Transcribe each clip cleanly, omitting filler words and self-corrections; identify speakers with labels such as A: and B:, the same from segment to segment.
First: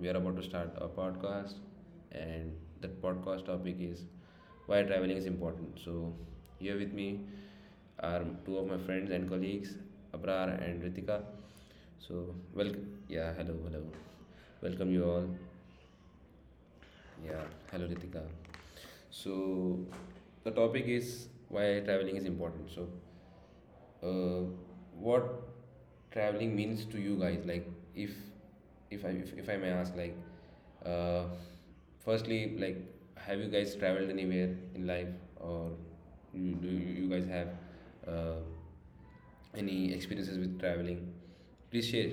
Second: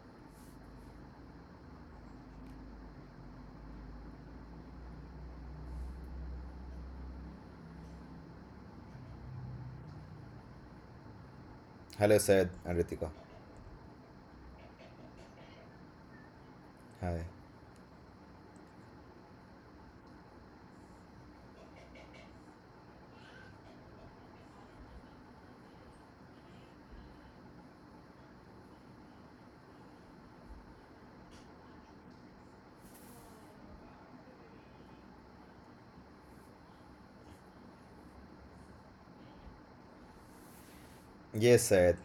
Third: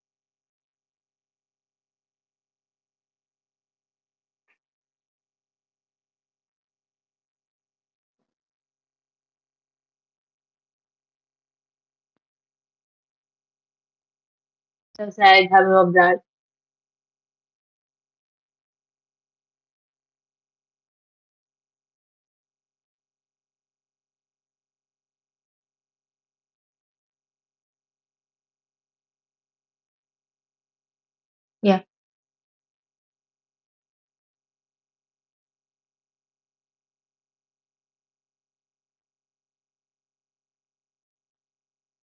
A: we are about to start a podcast. And the podcast topic is why traveling is important. So, here with me are two of my friends and colleagues, Abrar and Ritika.
B: Hello,
A: So,
B: Syed
A: well,
B: and Ritika.
A: yeah, hello, hello. Welcome you
C: So
A: all.
C: sad, having of that.
B: Hi.
A: Yeah, hello, Ritika. So, the topic is why traveling is important. So, uh, what traveling means to you guys, like, if if I may ask, like, uh,
C: Yeah.
A: firstly, like, have you guys traveled anywhere in life, or do you guys have uh, any experiences with traveling?
B: Yes,
A: Please
B: Syed.
A: share.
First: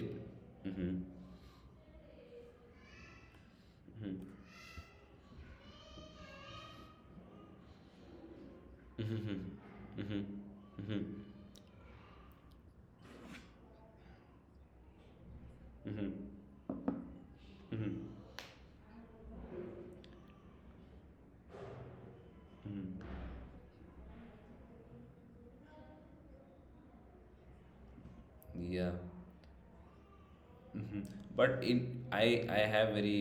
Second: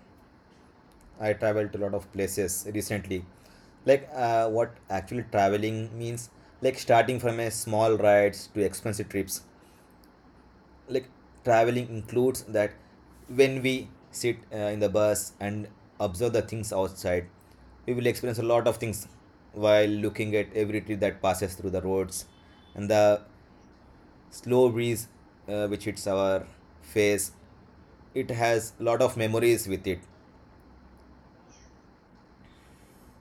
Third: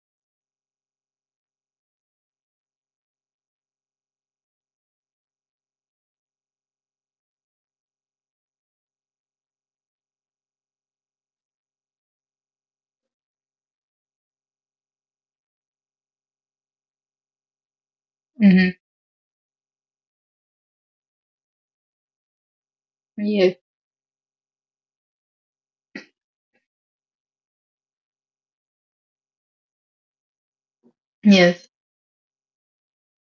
A: Mm-hmm.
B: I traveled to a lot of places recently. Like,
A: Mm-hmm.
B: what actually traveling means, like starting from a small rides to expensive
A: Mm-hmm.
B: trips.
A: Mm-hmm. Mm-hmm.
B: Like, traveling includes that when we sit in the bus and
A: Mm-hmm.
B: observe the things outside, we will
A: Mm-hmm.
B: experience a lot
C: Hmm.
B: of things while looking at every tree that passes through the roads and
A: Mm-hmm.
B: the
C: Yes.
B: slow breeze which hits our face. It has a
A: Yeah.
B: lot of memories with it.
A: Hmm. But
C: Yes.
A: in I have very,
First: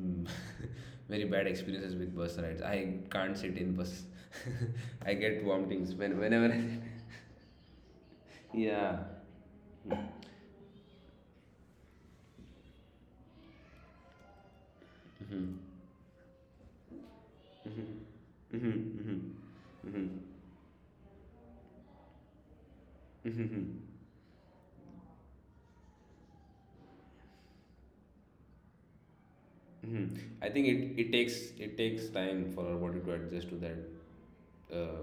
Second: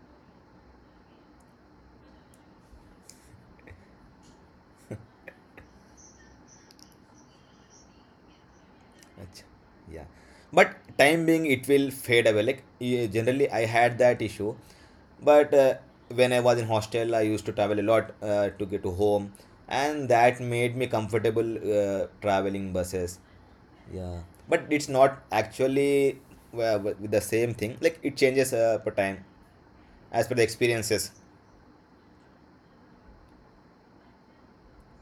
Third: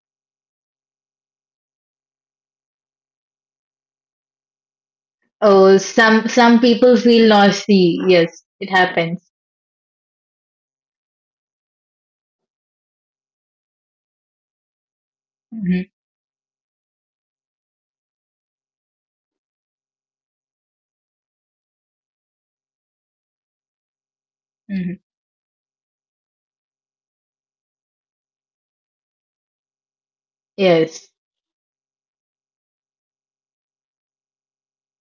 A: mm, very bad experiences with bus rides. I can't sit in bus. I get
C: Oh,
A: vomitings when
C: some
A: whenever.
C: some people feel naughty. Yes, it
A: Yeah.
C: happens.
B: Achha, yeah, but time being it will fade away. Like generally I had that issue, but
A: Hmm.
C: Hmm.
B: when I was in hostel I used to travel a lot to
A: Hmm.
B: get to
A: Hmm.
B: home,
A: Hmm.
B: and that made me comfortable traveling buses.
A: Hmm.
B: Yeah, but it's
C: Hmm.
B: not actually with the same thing. Like it changes per time,
A: Hmm.
B: as per the
A: I think it, it
C: Yes.
B: experiences.
A: takes it takes time for our body to adjust to that uh,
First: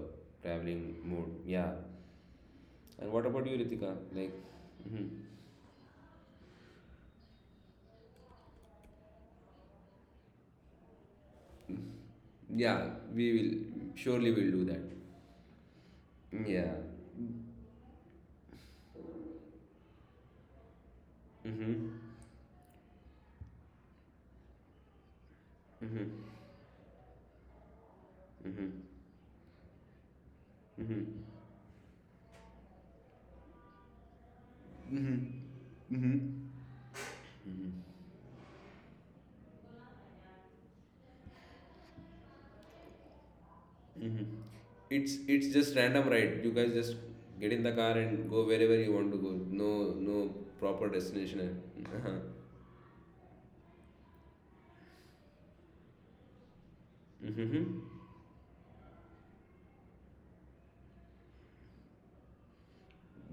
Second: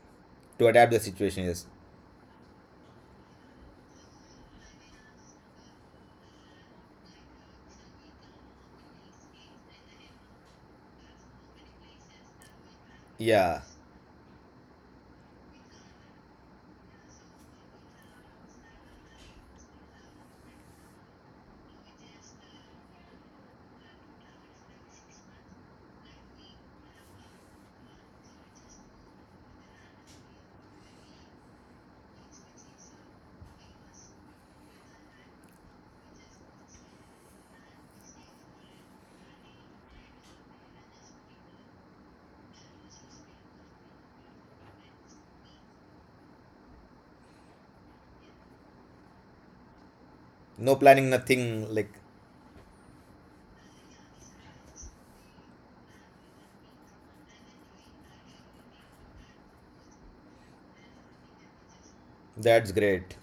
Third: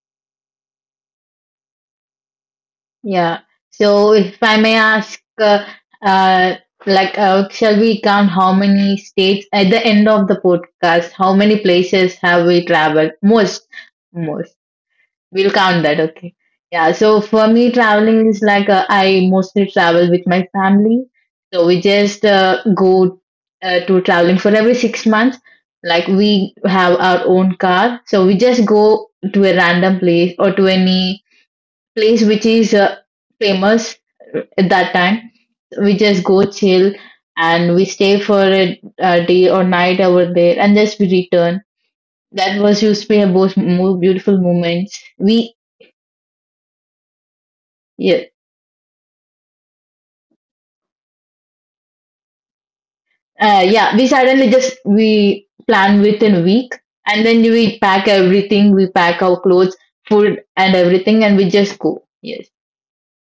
B: To
A: traveling
B: adapt the
A: mode.
B: situation, yes.
A: Yeah. And what
C: Yeah.
A: about you, Ritika?
C: So,
A: Like,
C: if I may
A: mhm.
C: ask, uh, like, shall we count how many states at the end of the podcast? How many places have we
A: Yeah,
C: traveled?
A: we
B: Yeah,
C: Most,
A: will surely will
C: most.
A: do that.
C: We'll count that, okay.
A: Yeah.
C: Yeah, so for me, traveling is like I mostly travel with my family. So we
A: Mm-hmm.
C: just go to traveling for every 6 months. Like we have our own car. So we just go to a random place or to any place which is famous at that time. We just go chill and we stay for a day or night over there and just we return. That was used to be a most more beautiful moments.
A: It's
C: We
A: just random ride. You guys just get in the car and
C: yeah.
A: go wherever you want to go. No, no
B: no
A: proper
B: planning, nothing
A: destination.
B: like
A: Uh-huh.
C: Yeah, we suddenly just we plan within a week, and then
A: Hmm.
C: we pack everything. We pack our clothes, food, and everything, and we just go. Yes,
B: that's great,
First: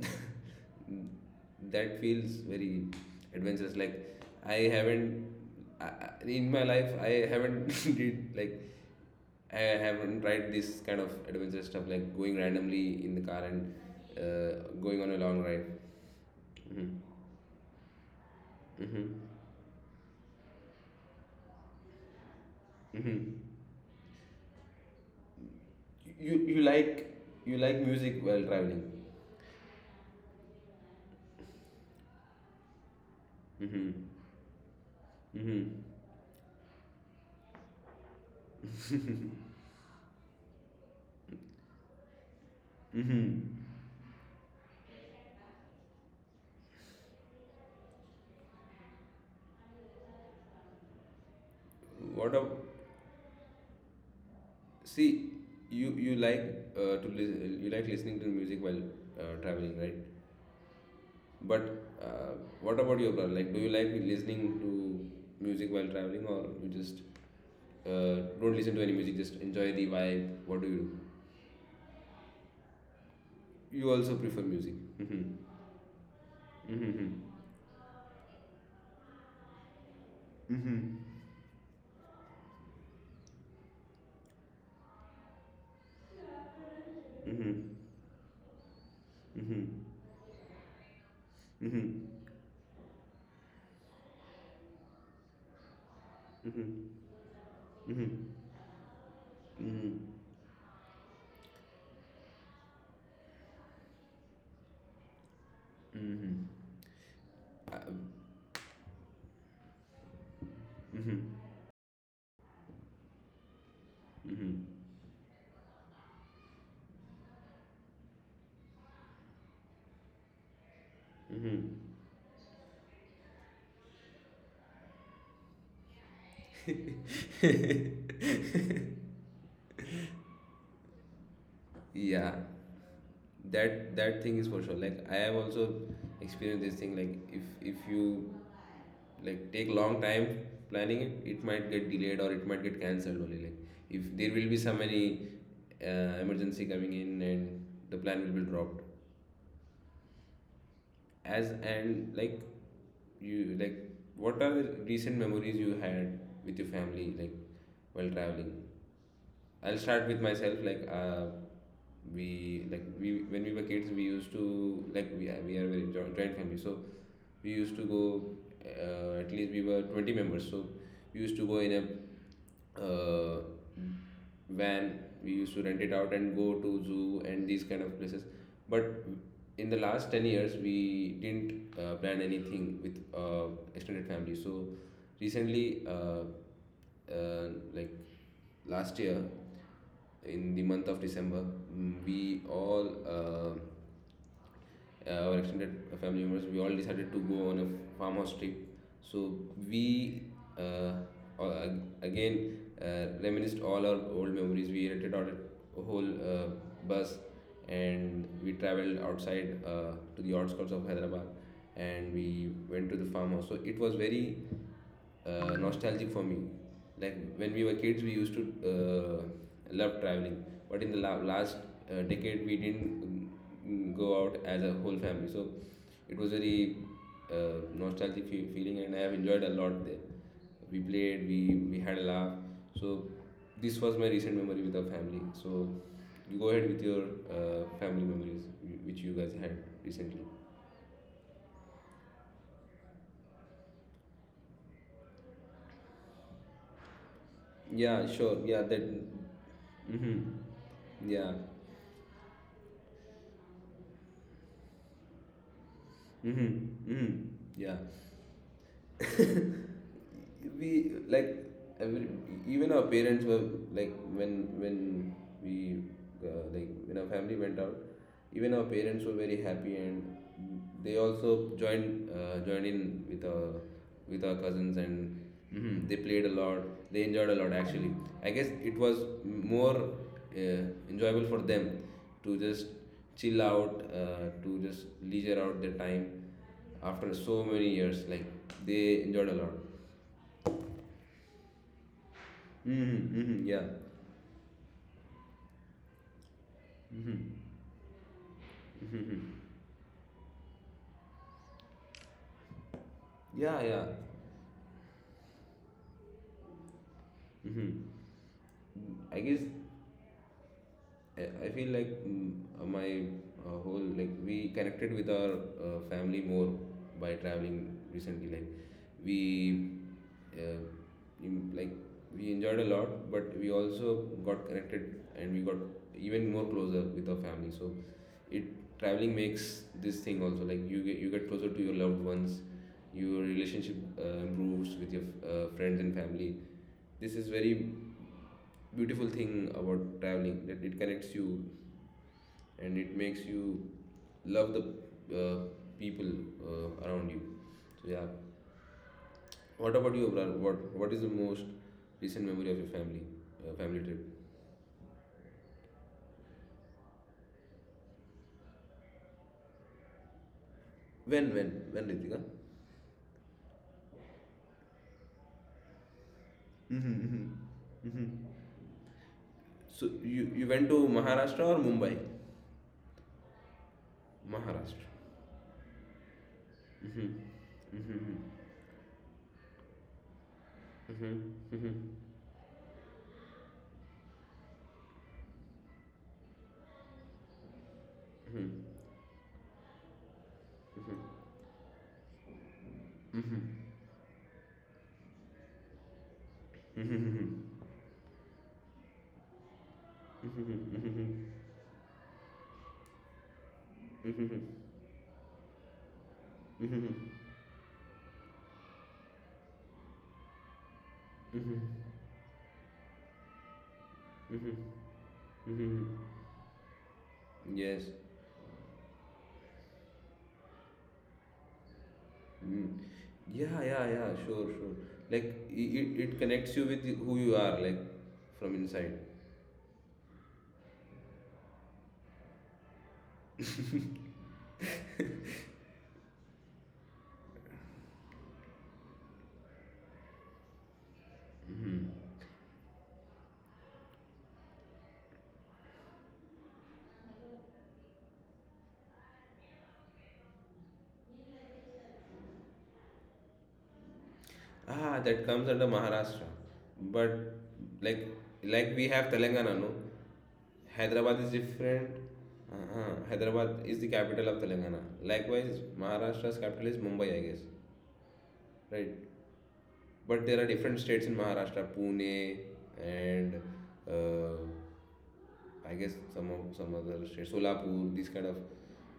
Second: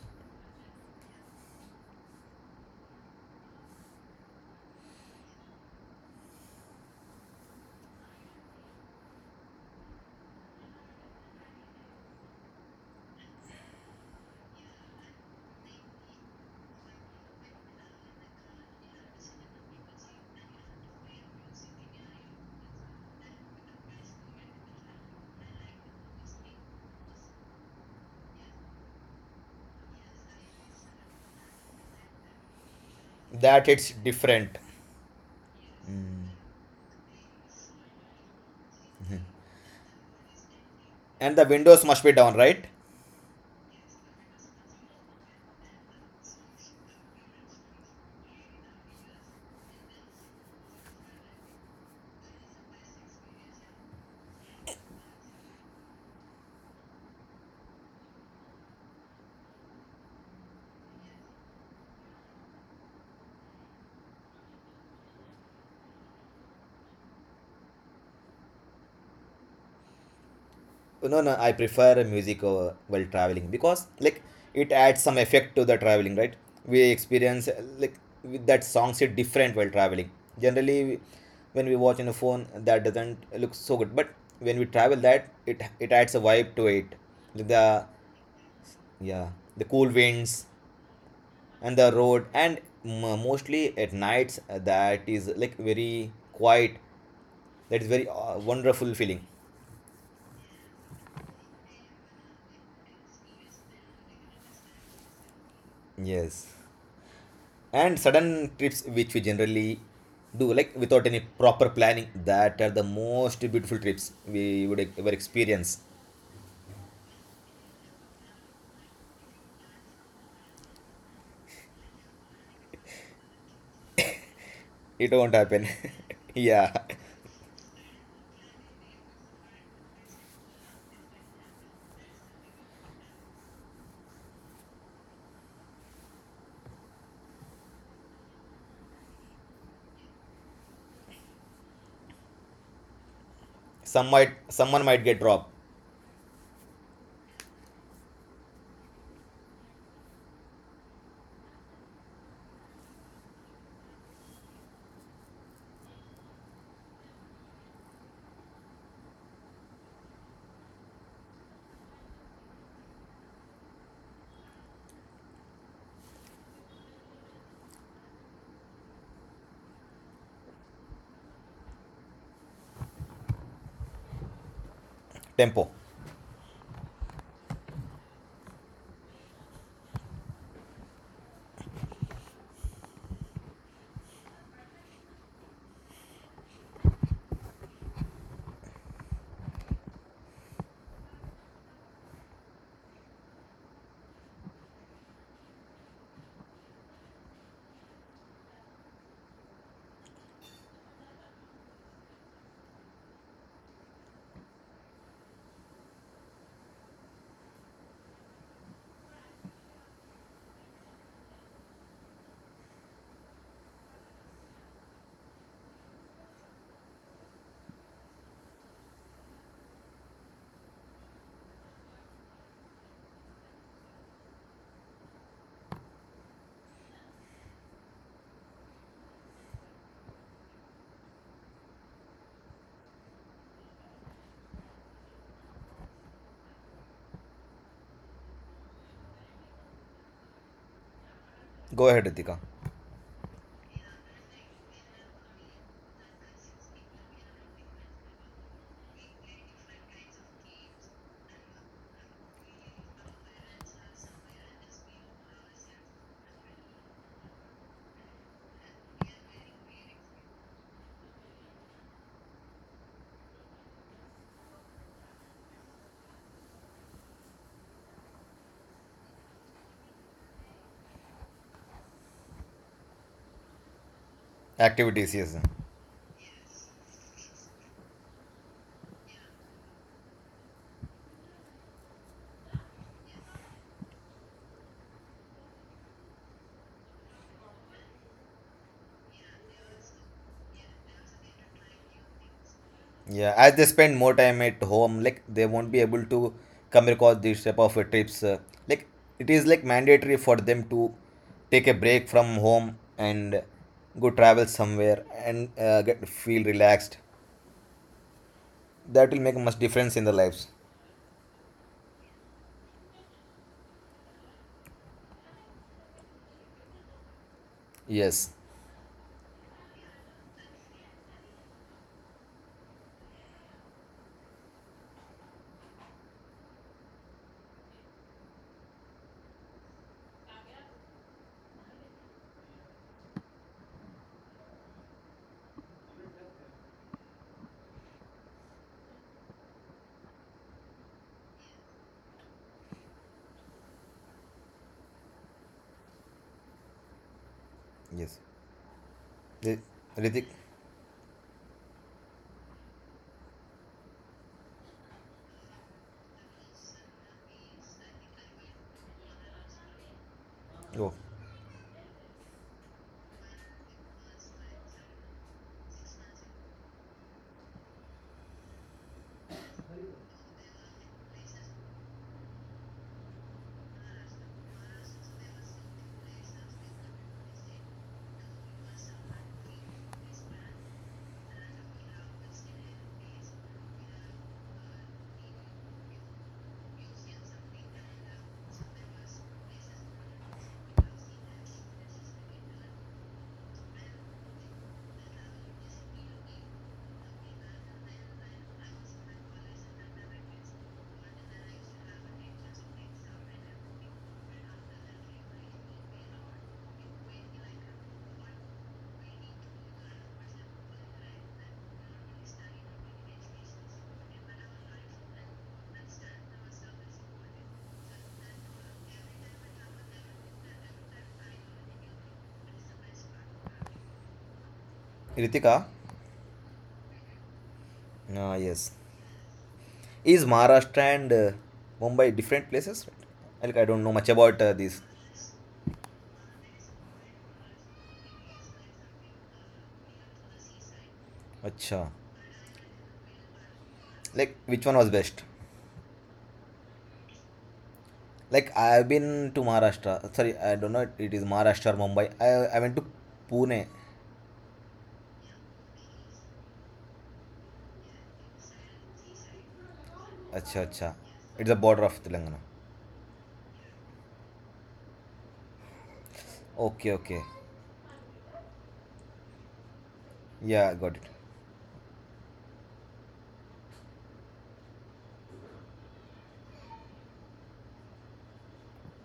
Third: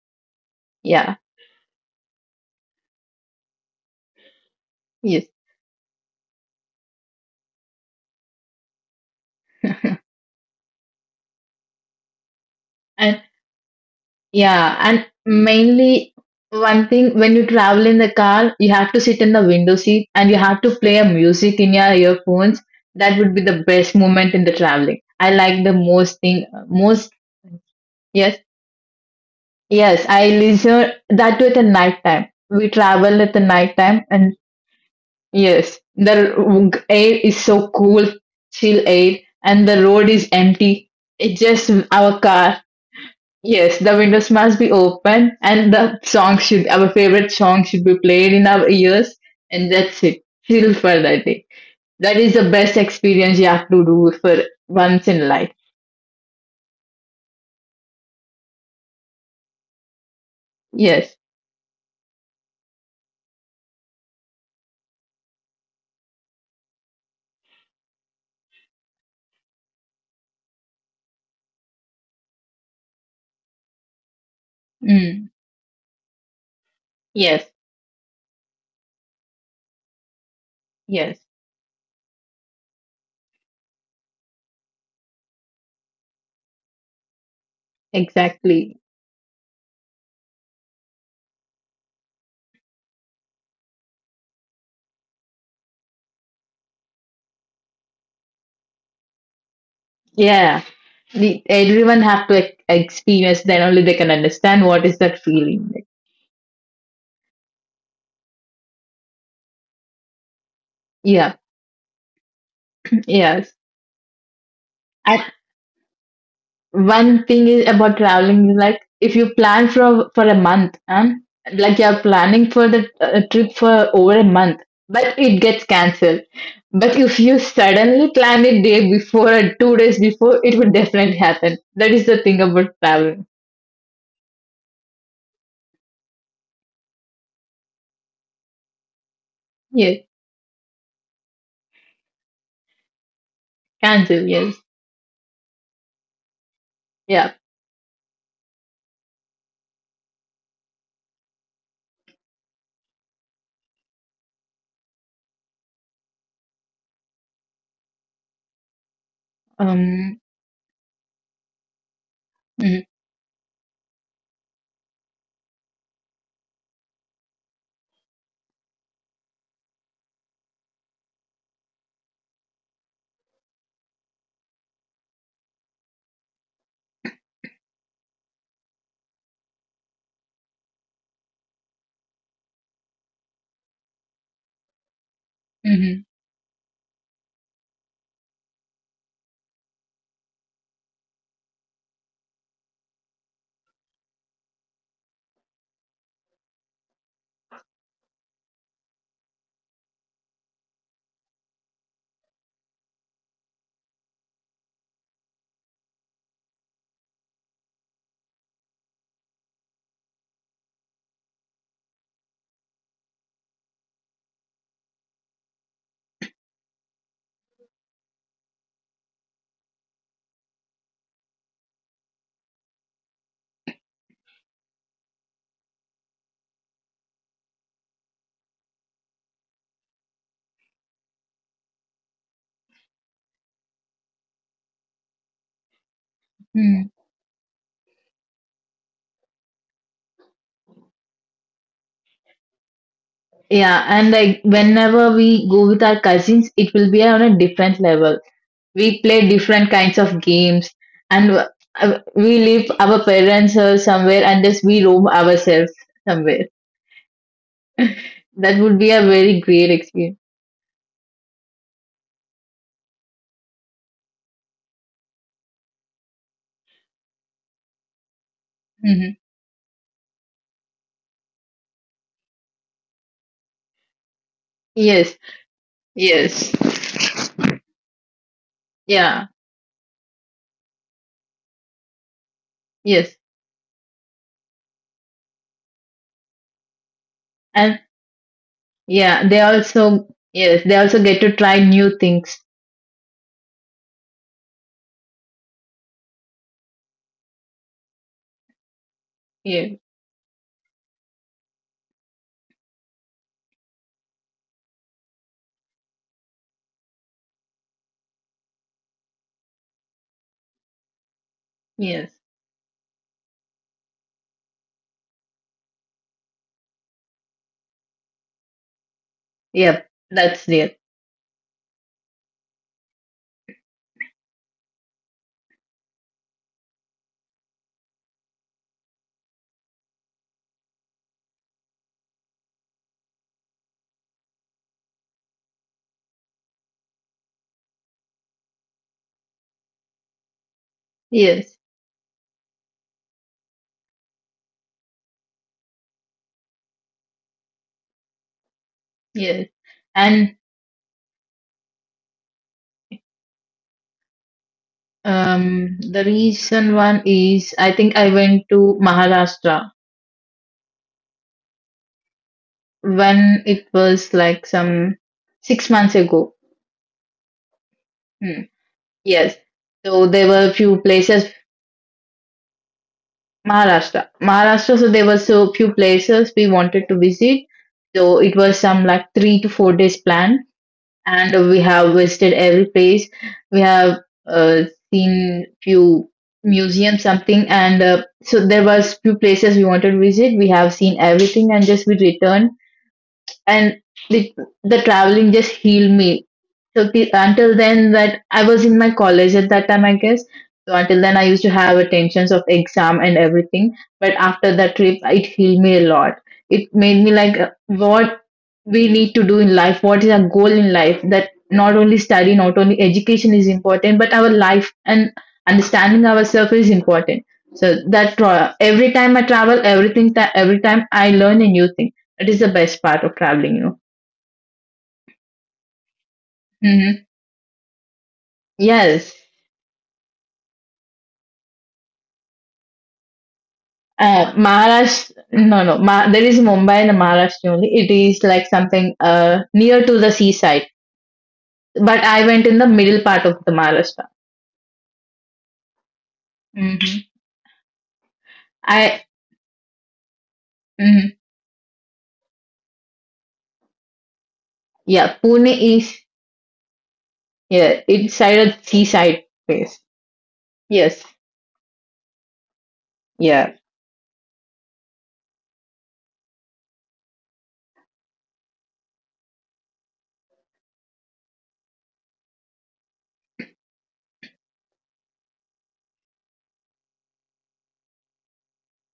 C: yeah,
A: That feels very adventurous. Like, I
C: yes,
A: haven't I- in my life I haven't did like I haven't tried this kind of adventurous stuff, like going randomly in the
C: and
A: car and
C: yeah,
A: going
C: and
A: on a long ride.
C: mainly one
A: Hmm.
C: thing when you travel in the car, you have to sit in
A: Hmm.
C: the window seat, and you have to play a music in your earphones. That
A: Hmm.
C: would be the best moment in the traveling. I like the most
A: You
C: thing,
A: you like
C: most.
A: you like music while
C: Yes,
A: traveling.
C: yes, I listen that with the night time. We travel at the
B: that
C: night
A: Mm-hmm.
B: it's
C: time and
B: different.
C: yes,
A: Mm-hmm.
B: Mm.
C: the air is so cool, chill air, and the road is empty.
B: And
C: It's
B: the
C: just
B: windows must be
C: our
B: down,
C: car.
B: right?
A: Mm-hmm.
C: Yes, the windows must be open, and the song should, our favorite song should be played in our ears, and that's it. Chill for that day. That
A: What
C: is
A: up?
C: the best experience you have to do for once in
A: See,
C: life.
A: you like to listen. You like listening to music while traveling, right?
C: Yes.
A: But uh, what about your brother? Like, do you like listening to music while traveling, or you just don't listen to any music? Just enjoy the vibe. What do?
B: No, no, I prefer music over while traveling because
A: You also
B: like
A: prefer
B: it
A: music.
B: adds some
A: Mm-hmm.
C: Mm.
B: effect to the traveling, right? We
A: Mm-hmm.
C: Yes,
B: experience, like with that songs it different while traveling.
A: Mm-hmm.
B: Generally,
C: yes,
B: when we watch on a phone, that doesn't look so good, but when we travel, that it adds a vibe to it. Like
A: Mm-hmm.
B: The
C: exactly.
B: yeah,
A: Mm-hmm.
B: the cool winds and the
A: Mm-hmm.
B: road, and mostly at nights, that is like very quiet.
A: Mm-hmm.
B: That is very
A: Mm-hmm.
B: wonderful feeling.
A: Mm.
C: Yeah, everyone have to experience. Then only they can understand what is that feeling.
B: Yes,
A: Hmm. Uh,
B: and sudden trips which we generally do like without any
C: Yeah.
A: mm-hmm,
B: proper planning, that are the most
C: Yes.
B: beautiful trips we would
A: mm-hmm,
B: ever
C: And
B: experience.
C: one thing is about traveling is like if you plan for a month and like
A: mm-hmm.
C: you're planning for the trip for over a month,
B: It
C: but
B: won't
C: it gets
B: happen.
C: cancelled.
B: Yeah,
C: But if you suddenly plan it day before or 2 days before, it would definitely happen. That is the
A: Yeah,
C: thing about traveling.
A: that thing is for sure. Like, I have also experienced this thing. Like, if if you, like, take long
C: Yes,
A: time planning it, it might get delayed or it might get cancelled only. Like, if
B: some
C: cancel.
A: there
B: might,
A: will
C: Yes,
A: be so
B: someone might
A: many
B: get dropped.
A: emergency coming in
C: yeah.
A: and the plan will be dropped. As and, like, you like, what are the recent memories you had with your family, like, while traveling? I'll start with
C: Um.
A: myself. Like, we,
C: Mhm,
A: like, we when we were kids, we used to like, we are very joint family, so we used to go. At least we were 20 members, so we used to go in a uh, van. We used to
B: Tempo.
A: rent it out and go to zoo and these kind of places. But in the last 10 years, we didn't plan anything with extended family. So recently,
C: mhm,
A: like last year in the month of December, we all, our extended family members, we all decided to go on a farmhouse trip. So we uh, uh, again reminisced all our old memories. We rented out a whole bus, and we traveled outside to the outskirts of Hyderabad, and we went to the farmhouse. So it was very nostalgic for me. Like, when we were kids, we used to love traveling, but in the last decade, we didn't go out as a whole family. So it was very nostalgic feeling, and I have enjoyed a lot there. We played, we had a laugh. So this was my recent memory with our family. So you go ahead with
C: mhm.
A: your family memories which you guys had recently.
B: Go ahead, Ritika.
C: Yeah, and like whenever we go with our cousins, it will be on a different
A: Yeah,
C: level.
A: sure. Yeah, that.
C: We play different kinds of
A: Mm-hmm.
C: games and
A: Yeah.
C: we leave our parents somewhere and just we roam ourselves somewhere.
A: Mm-hmm. Mm-hmm. Yeah.
C: That would be a very great experience.
A: We, like, every, even our parents were like, when we, like, when our family went out, even our parents
C: Hmm.
A: were very happy, and they also joined in with our cousins,
B: Activities,
C: Yes.
A: and
B: yes.
A: mhm, they played a
C: Yes.
A: lot. They enjoyed a lot actually. I guess it was
C: Yeah.
A: more enjoyable for them to just
C: Yes.
A: chill out, to just leisure out their time after so many
C: And
A: years. Like, they
C: yeah,
A: enjoyed a
C: they
A: lot.
C: also, yes, they also get to try new things.
A: Mm-hmm,
B: Yeah,
A: mm-hmm,
B: as they
A: yeah.
B: spend more time at home, like they won't be able to come across these type
A: Mm-hmm,
B: of trips. Like it is
A: mm-hmm.
B: like
C: Yeah.
B: mandatory for them to take a break from home and
A: Yeah, yeah.
B: go travel somewhere and get feel relaxed.
A: Mm-hmm.
B: That will
A: I
B: make
A: guess
B: much difference in their lives.
A: I feel like,
C: Yes.
A: my, whole, like, we connected with our family more by traveling
B: Yes.
A: recently. Like, we
C: Yep, that's
A: uh,
C: it.
A: in- like we enjoyed a lot, but we also got connected, and we got even more closer with our family. So it, traveling makes this thing also, like, you get closer to your loved ones, your relationship improves with your friends and family. This is very beautiful thing about traveling that it connects you
C: Yes.
A: and it makes you love the uh, people around you. So, yeah.
B: Yes.
C: Yes.
B: Ri-
A: What about you,
B: Ritik,
C: And
A: Abrar? What is the most recent memory of your family trip?
C: the recent one is I think I went to Maharashtra
B: oh,
A: When, Ritika?
C: when it was like some 6 months ago.
A: Mm-hmm. Hmm.
C: Hmm. Yes.
A: So
C: So there
A: you
C: were
A: you went
C: few
A: to
C: places,
A: Maharashtra or Mumbai?
C: Maharashtra. Maharashtra, so
A: Maharashtra.
C: there were so few places we wanted to
A: Mhm,
C: visit. So it
A: mhm,
C: was some like 3 to 4 days plan,
A: mhm,
C: and we
A: mhm,
C: have
A: mhm,
C: visited every place. We have uh, seen few museums, something, and so there
A: mhm,
C: was few places we wanted to visit. We have seen everything, and just we returned and the, the traveling just healed me. So the, until then, that I was in my college at that time, I guess.
A: mhm,
C: So
A: mhm,
C: until then,
A: mhm,
C: I used to have attentions of exam and everything. But after that trip, it healed me a lot. It made me like, what we need to do in life, what is our goal in life, that
A: mhm,
C: not only study, not only education is important, but our
A: mhm,
C: life
A: mhm,
C: and
A: mhm.
C: understanding ourselves is important. So
A: Yes.
C: that every time I travel everything, that every time I learn a new thing, it is the
A: Mm.
C: best part of traveling,
A: Yeah,
C: you know.
A: yeah, yeah, sure, sure. Like,
B: Ritika,
A: it connects you with
C: Hmm.
A: who you are, like,
B: ah,
A: from
B: yes.
A: inside.
C: Yes.
B: Is Maharashtra and Mumbai different places? Like I don't know much about
C: Uh,
B: this.
C: Maharashtra, no, no, there is Mumbai and Maharashtra only. It is like something near to the seaside.
B: Acha.
A: Hmm.
C: But I went in the middle part of the Maharashtra.
B: Like which one was best?
C: Hmm.
B: Like I've
C: I,
B: been to Maharashtra. Sorry, I don't know it, it is
C: mhm.
B: Maharashtra or Mumbai. I went to Pune.
A: Ah,
C: Yeah,
A: that comes
C: Pune
A: under
C: is.
A: Maharashtra. But,
C: Yeah,
A: like
C: inside a
A: like we have
C: seaside
A: Telangana, no?
C: place.
B: Acha, acha.
C: Yes.
A: Hyderabad is
B: It's the border
A: different.
B: of Telangana.
A: Uh-huh.
C: Yeah.
A: Hyderabad is the capital of Telangana. Likewise, Maharashtra's capital is
B: Okay, okay.
A: Mumbai, I guess. Right. But there are
B: Yeah, I
A: different
B: got it.
A: states in Maharashtra, Pune, and uh, I guess some other states, Solapur, these kind of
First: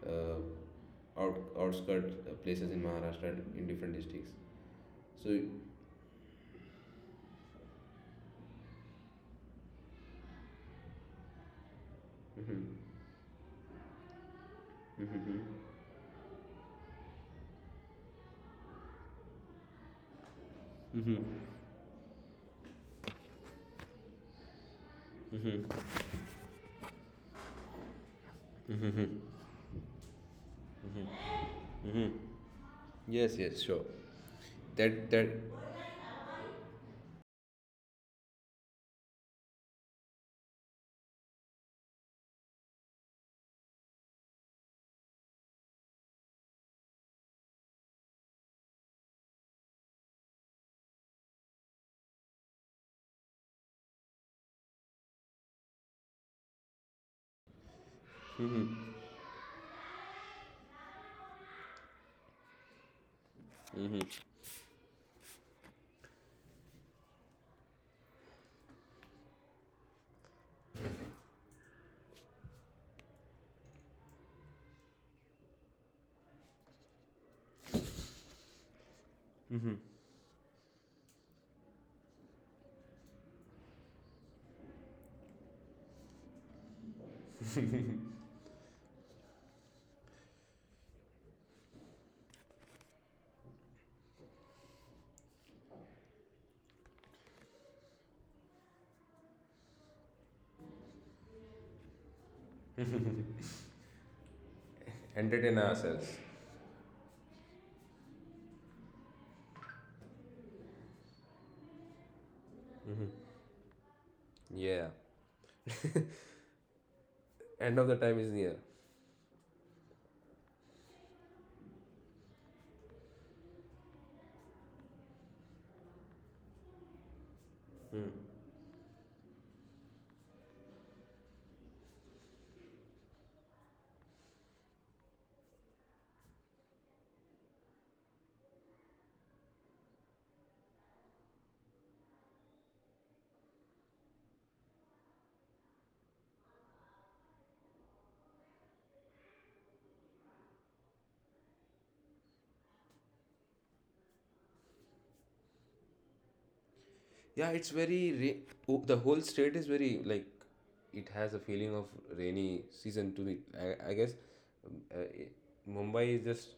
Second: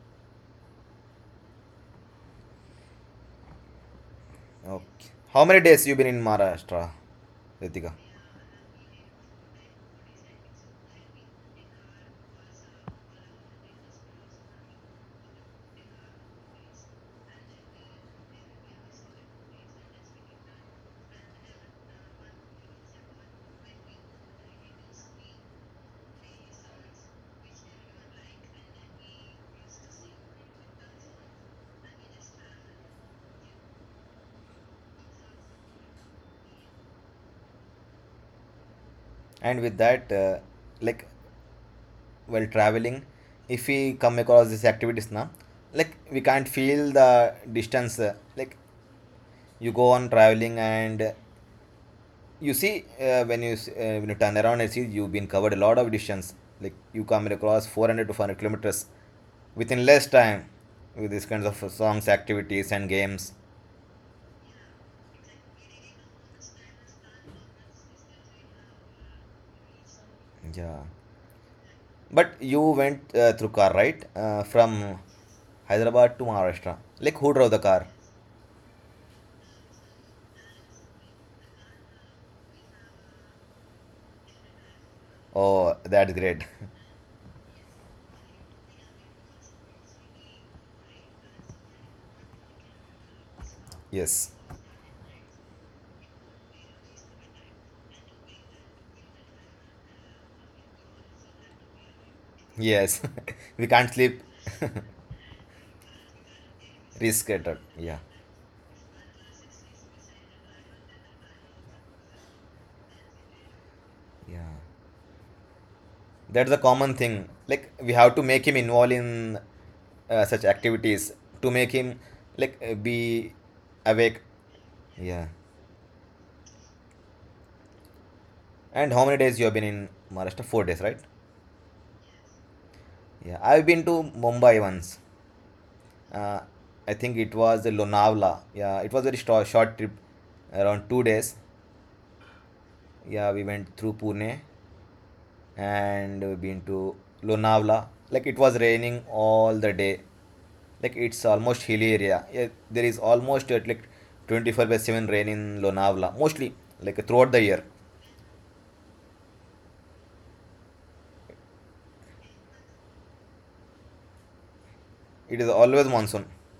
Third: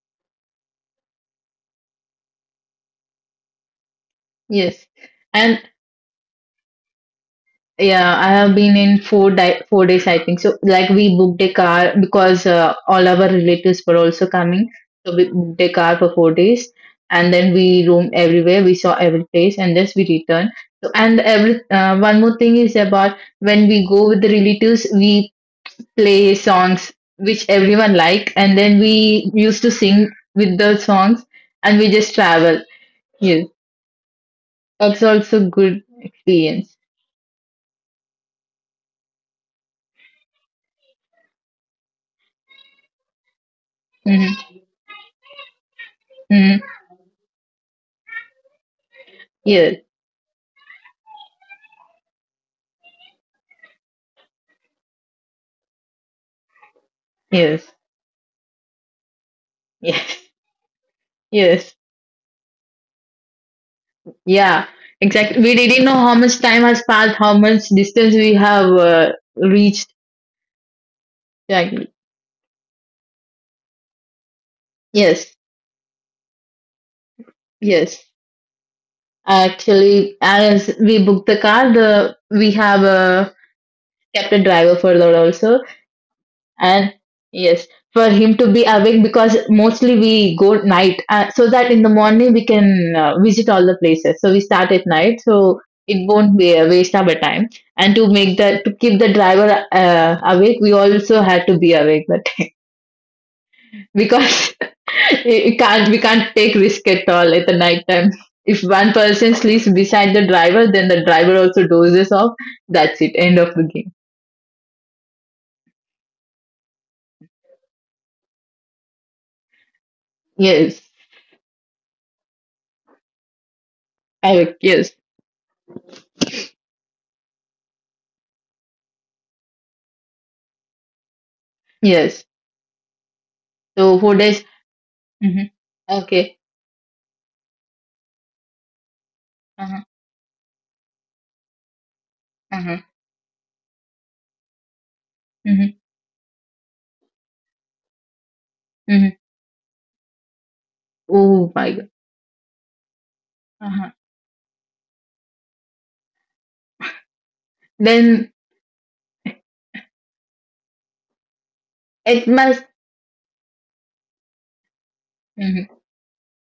A: uh, outskirt places in Maharashtra in different districts.
C: Yes,
B: Okay.
A: So,
B: How
C: and
B: many days you been in Maharashtra, Ritika?
C: yeah, I have been in 4 days, I think. So like we booked a car because
A: mhm,
C: all our relatives were also coming, so we booked
A: mhm,
C: a car for 4 days, and then we roamed everywhere. We saw every place, and thus we returned. So
A: mhm.
C: and every one more thing is about when we go with the relatives, we play songs which everyone like, and then we used to sing with the songs, and we just travel.
A: Yes,
C: Yes,
A: yes, sure.
C: that's
A: That that
C: also good experience.
B: And with that, like while traveling, if we come across
C: Mm-hmm.
B: these activities now, like we can't
C: Hmm.
B: feel the distance. Like you
C: Yes,
B: go on traveling and you see when you turn around and see you've been covered a lot of distance, like you come
C: yes,
B: across 400 to 500 kilometers within less
C: yes,
B: time with these kinds
C: yes.
B: of songs, activities and games.
C: Yeah, exactly. We didn't know how much time has passed, how much distance we have reached.
B: Yeah,
C: Exactly.
B: but you went through car, right? From
C: Yes,
B: Hyderabad to Maharashtra, like who drove the car?
C: yes. Actually, as we booked the car, the we have kept a driver for that also.
B: Oh, that's great.
C: And yes, for him to be awake because mostly we go at night, so that in the morning we can visit all the places, so
B: Yes,
C: we start at night so it won't be a waste of a time. And to make that, to keep the driver awake, we also had to be awake but
B: yes. We can't sleep.
C: because it
A: Entertain
C: can't, we
A: ourselves.
C: can't take risk at all
B: Risk
C: at
B: at
C: the
B: all,
C: night
B: yeah.
C: time. If one person sleeps beside the driver, then the driver also dozes off. That's it, end of the game.
B: Yeah,
A: Yeah,
B: that's a common thing. Like
A: end of
B: we
A: the
B: have
A: time
B: to
A: is
B: make
A: near.
B: him involved in such
C: Yes,
B: activities to make him like be awake.
C: awake. Yes.
B: Yeah.
A: Hmm.
B: And how many days you have been in Maharashtra, 4 days, right?
C: Yes,
B: Yeah, I've been to
C: so 4 days.
B: Mumbai once.
C: Mhm. Okay.
B: uh, I think it was Lonavala. Yeah, it was very short
C: Uh-huh.
B: trip, around 2 days.
C: Uh-huh.
B: Yeah, we went through Pune
C: Mhm.
B: and we've been to Lonavala. Like it was raining
C: Mhm.
B: all the day. Like it's
C: Oh
B: almost
C: my God.
B: hilly area. Yeah, there is almost at like
C: Uh-huh.
B: 24 by 7 rain in Lonavala, mostly like throughout the
A: Yeah.
B: year.
A: It's very
C: Then
A: oh, the whole state is very, like, it has a feeling of
C: it
A: rainy
C: must,
A: season to it. I guess, um, uh, it-
B: It is
C: mhm.
B: always
A: Mumbai is
B: monsoon.
A: just,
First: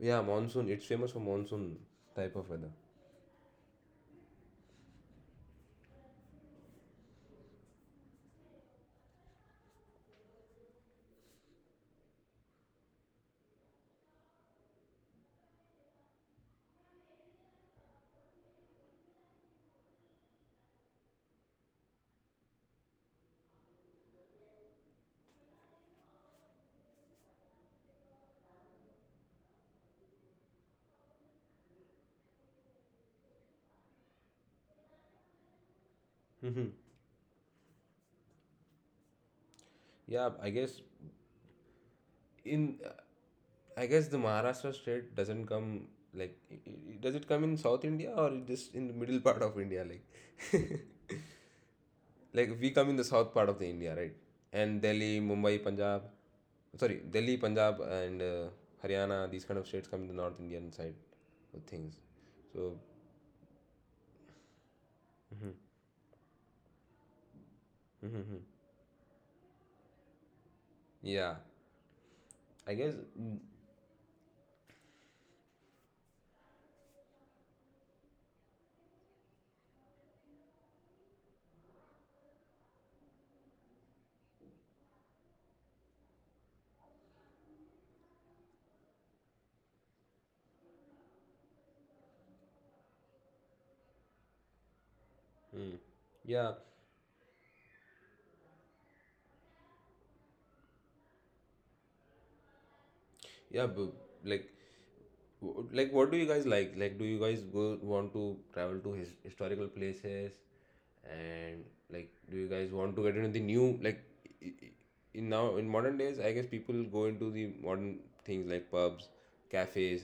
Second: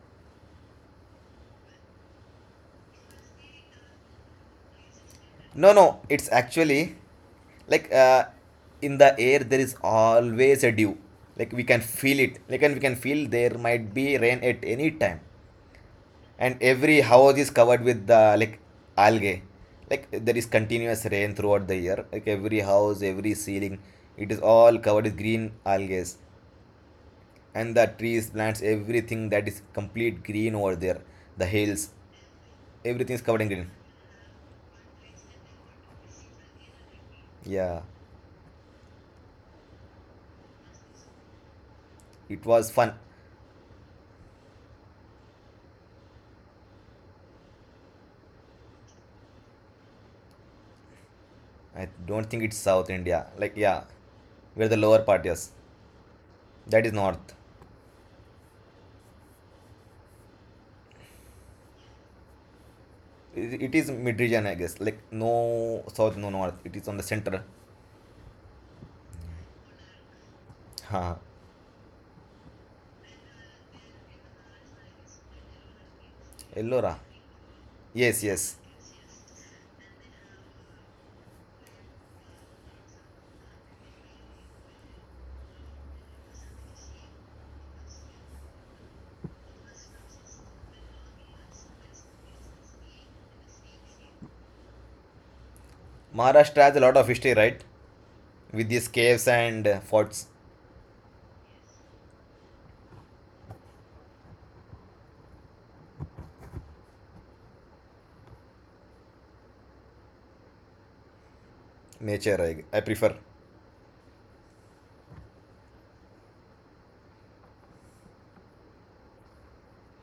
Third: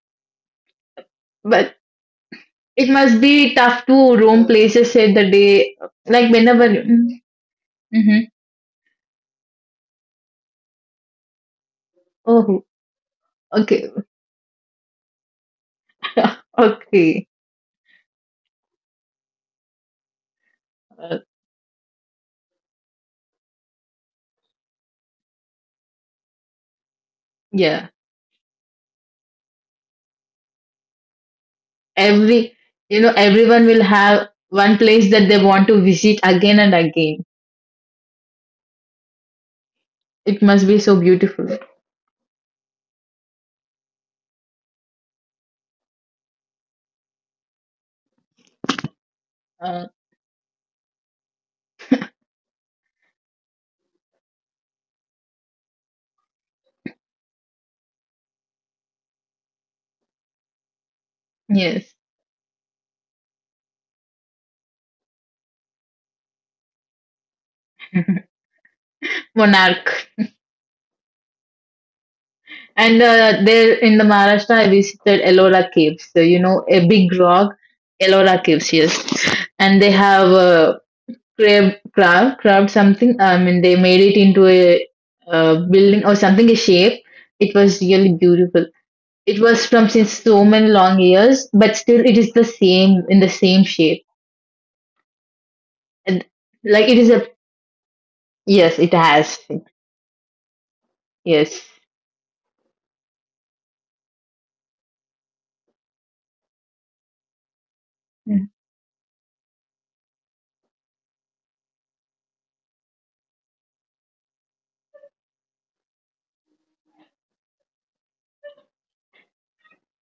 A: yeah, monsoon. It's famous for
C: But
A: monsoon type of weather.
C: it must be tough to roam places at the
B: No,
C: day,
B: no, it's
C: like whenever.
B: actually
C: Mm-hmm.
B: like in the air there is always a dew. Like we can feel it. Like
C: Oh,
B: and we can feel there
C: okay.
B: might be rain at any time. And every
C: Okay.
B: house is covered with the like algae. Like there is continuous
C: Uh,
B: rain throughout the year. Like every house, every ceiling, it is all covered with green algae, and the
C: yeah.
B: trees, plants, everything that is complete green over there. The hills,
C: Every, you know,
B: everything is covered in
C: everyone
B: green.
C: will have one place that they want to visit again and again.
B: Yeah,
A: Yeah,
C: It must be so beautiful.
B: it was
A: in
B: fun.
A: I guess the Maharashtra state doesn't come, like, does it come in South India, or it just in the middle part of India?
C: Uh,
A: Like
B: I don't think
A: like
B: it's
A: we
B: South
A: come in the
B: India.
A: south part
B: Like
A: of the
B: yeah,
A: India, right?
B: where the
A: And
B: lower
A: Delhi,
B: part is.
A: Mumbai, Punjab,
B: That is
A: sorry, Delhi,
B: North.
A: Punjab, and Haryana. These kind of states come in the North Indian side of things.
C: yes.
A: So,
B: It is mid region, I guess. Like no South, no North. It is on the center.
C: Monarch.
B: Ha,
A: yeah, I guess,
C: And
A: mm,
C: there in the Maharashtra, I visited Ellora Caves. So, you know,
B: Ellora.
C: a big rock,
B: Yes,
C: Ellora
B: yes.
C: Caves, yes. And they have a crab something. I mean, they made it into a, uh, building or something, a shape. It was really beautiful. It was from since so many long years, but still it is the same in the same shape. And
A: yeah.
B: Maharashtra has a
C: like
B: lot
C: it
B: of
C: is a,
B: history, right? With
C: yes,
B: these
C: it
B: caves
C: has.
B: and forts.
C: Yes.
A: Yeah, but, like, like, what do you guys like? Like, do you guys go want to travel to historical places, and, like, do you
B: Nature,
A: guys
B: I
A: want to get
B: prefer.
A: into the new, like? I- In now in modern days, I guess people go into the modern things like pubs, cafes,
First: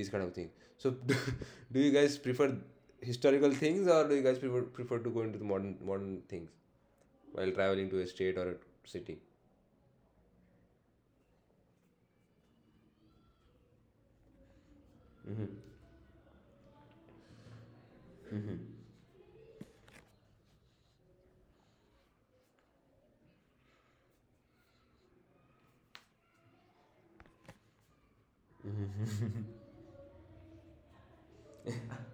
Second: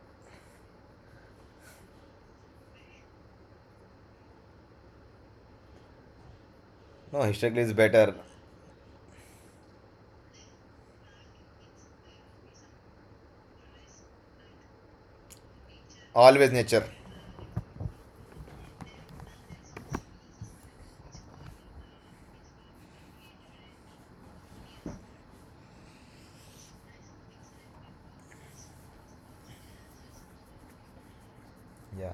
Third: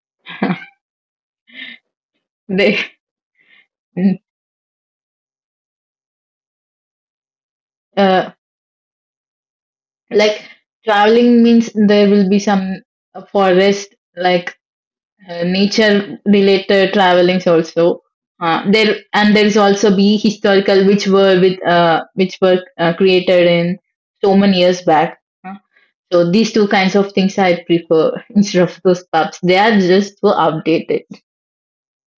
A: these kind of things. So, do you guys prefer
C: They
A: historical things, or
C: mm,
A: do you guys prefer to go into the modern things
B: No,
A: while
B: historically is
A: traveling to a
B: better.
C: uh,
A: state or a city?
C: like traveling means there will be some forest like nature
B: Always nature.
C: related travelings also there, and there is also be historical which were with which were created in so many years back, uh, so these two kinds of things I prefer instead of those pubs. They are just so outdated.
B: Yeah.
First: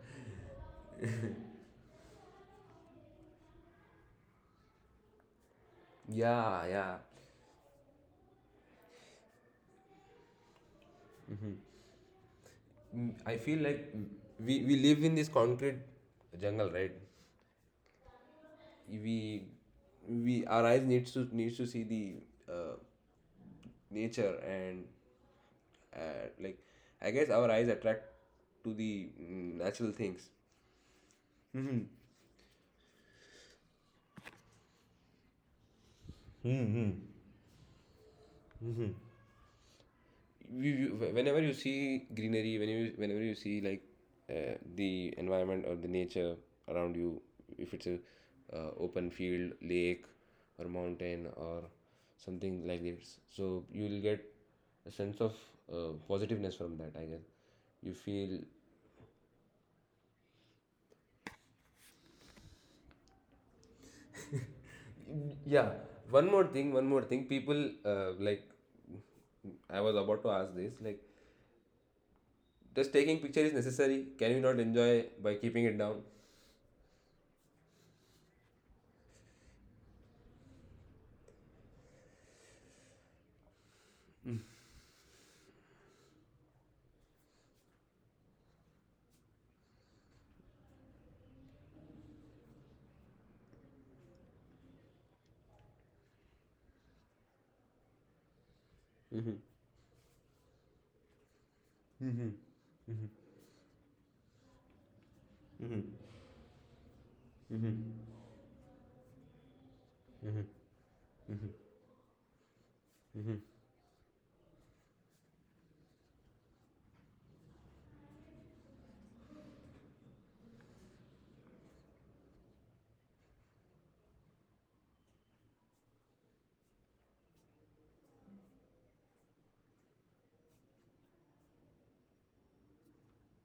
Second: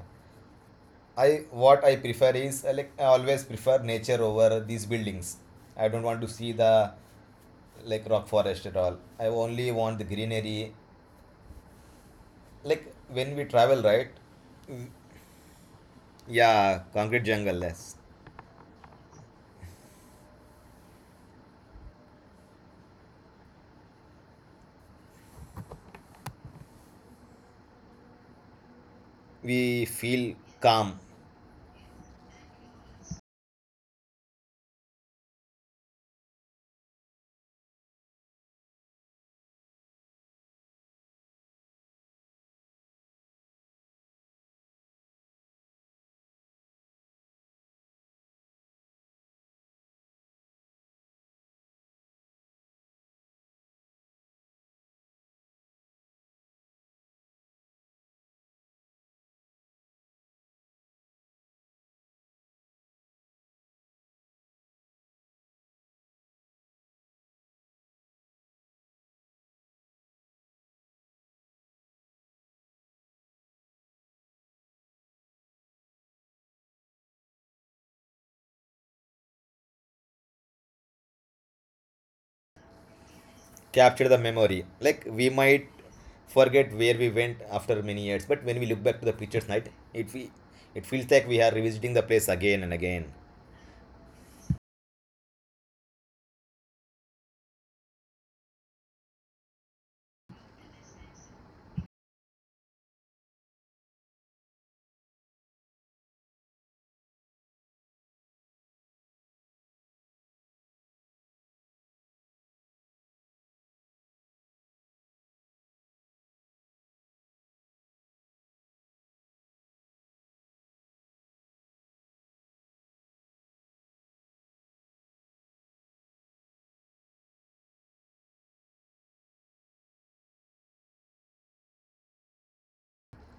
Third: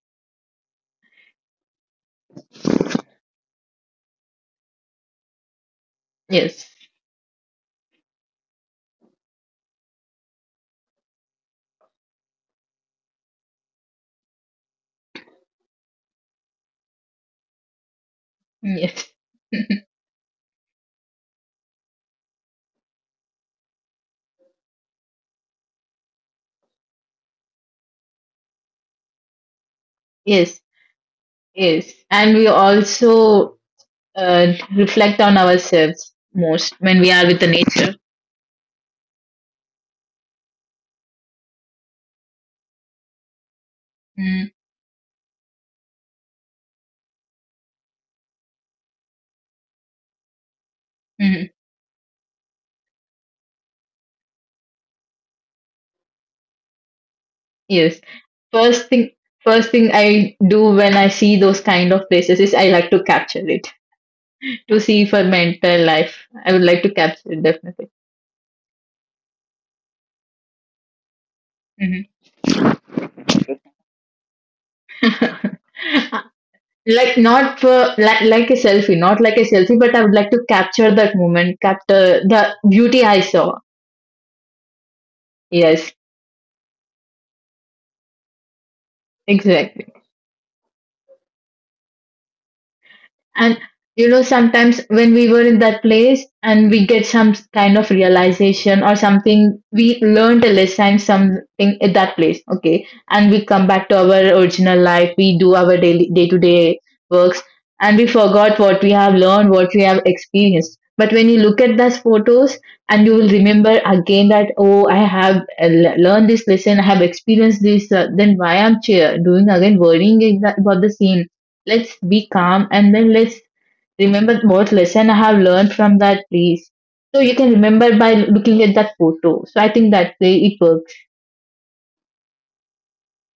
B: I what I prefer is like I always prefer nature over these buildings. I don't want to see
A: Yeah,
C: Yes,
B: the
A: yeah.
B: like rock forest at all. I only want the greenery. Like when
A: I
B: we
A: feel like,
B: travel, right?
A: we live in this concrete jungle,
B: Yeah,
A: right?
B: concrete jungle. Yes,
C: yes,
A: We we, our eyes needs to see the nature and, like, I guess our eyes attract to the
B: we
A: natural things.
B: feel
C: yes,
B: calm.
A: Hmm,
C: yes. And we also reflect on ourselves most when
A: hmm.
C: we are with the nature.
A: You, whenever you see greenery, whenever you see, like,
C: Mm-hmm.
A: the environment or the nature around you, if it's a open field, lake or mountain or something like this, so you will get a sense of positiveness from that, I guess, you
C: Yes.
A: feel,
C: First thing first thing I do when I see those kind of places is I like to capture it to see for my
A: yeah.
C: entire life.
A: one more
C: I would
A: thing one
C: like to
A: more thing
C: capture it
A: people,
C: definitely.
A: like, I was about to ask this, like,
C: Mhm.
A: does taking picture is necessary, can you not enjoy by keeping it down?
C: Like not for like a selfie, not like a selfie, but I would like to capture that moment, capture the beauty I saw.
B: Capture the memory. Like we might
C: Yes,
B: forget where we went after many years, but when we look back to the pictures, night
C: exactly.
B: it we, it feels like we are revisiting the place again and again.
C: And you know, sometimes when we were in that place and we get some kind of realization or something, we learned a lesson, something at that place. Okay. And we come back to our original life. We do our daily, day to day works, and we forgot what we have learned, what we have experienced. But when you look at those photos, and you will remember again that, oh, I have learned this lesson, I have experienced this, then why I'm cheer doing again, worrying about the same. Let's be calm, and then let's remember what lesson I have learned from that place. So you can remember by looking at that photo. So I think that way it works.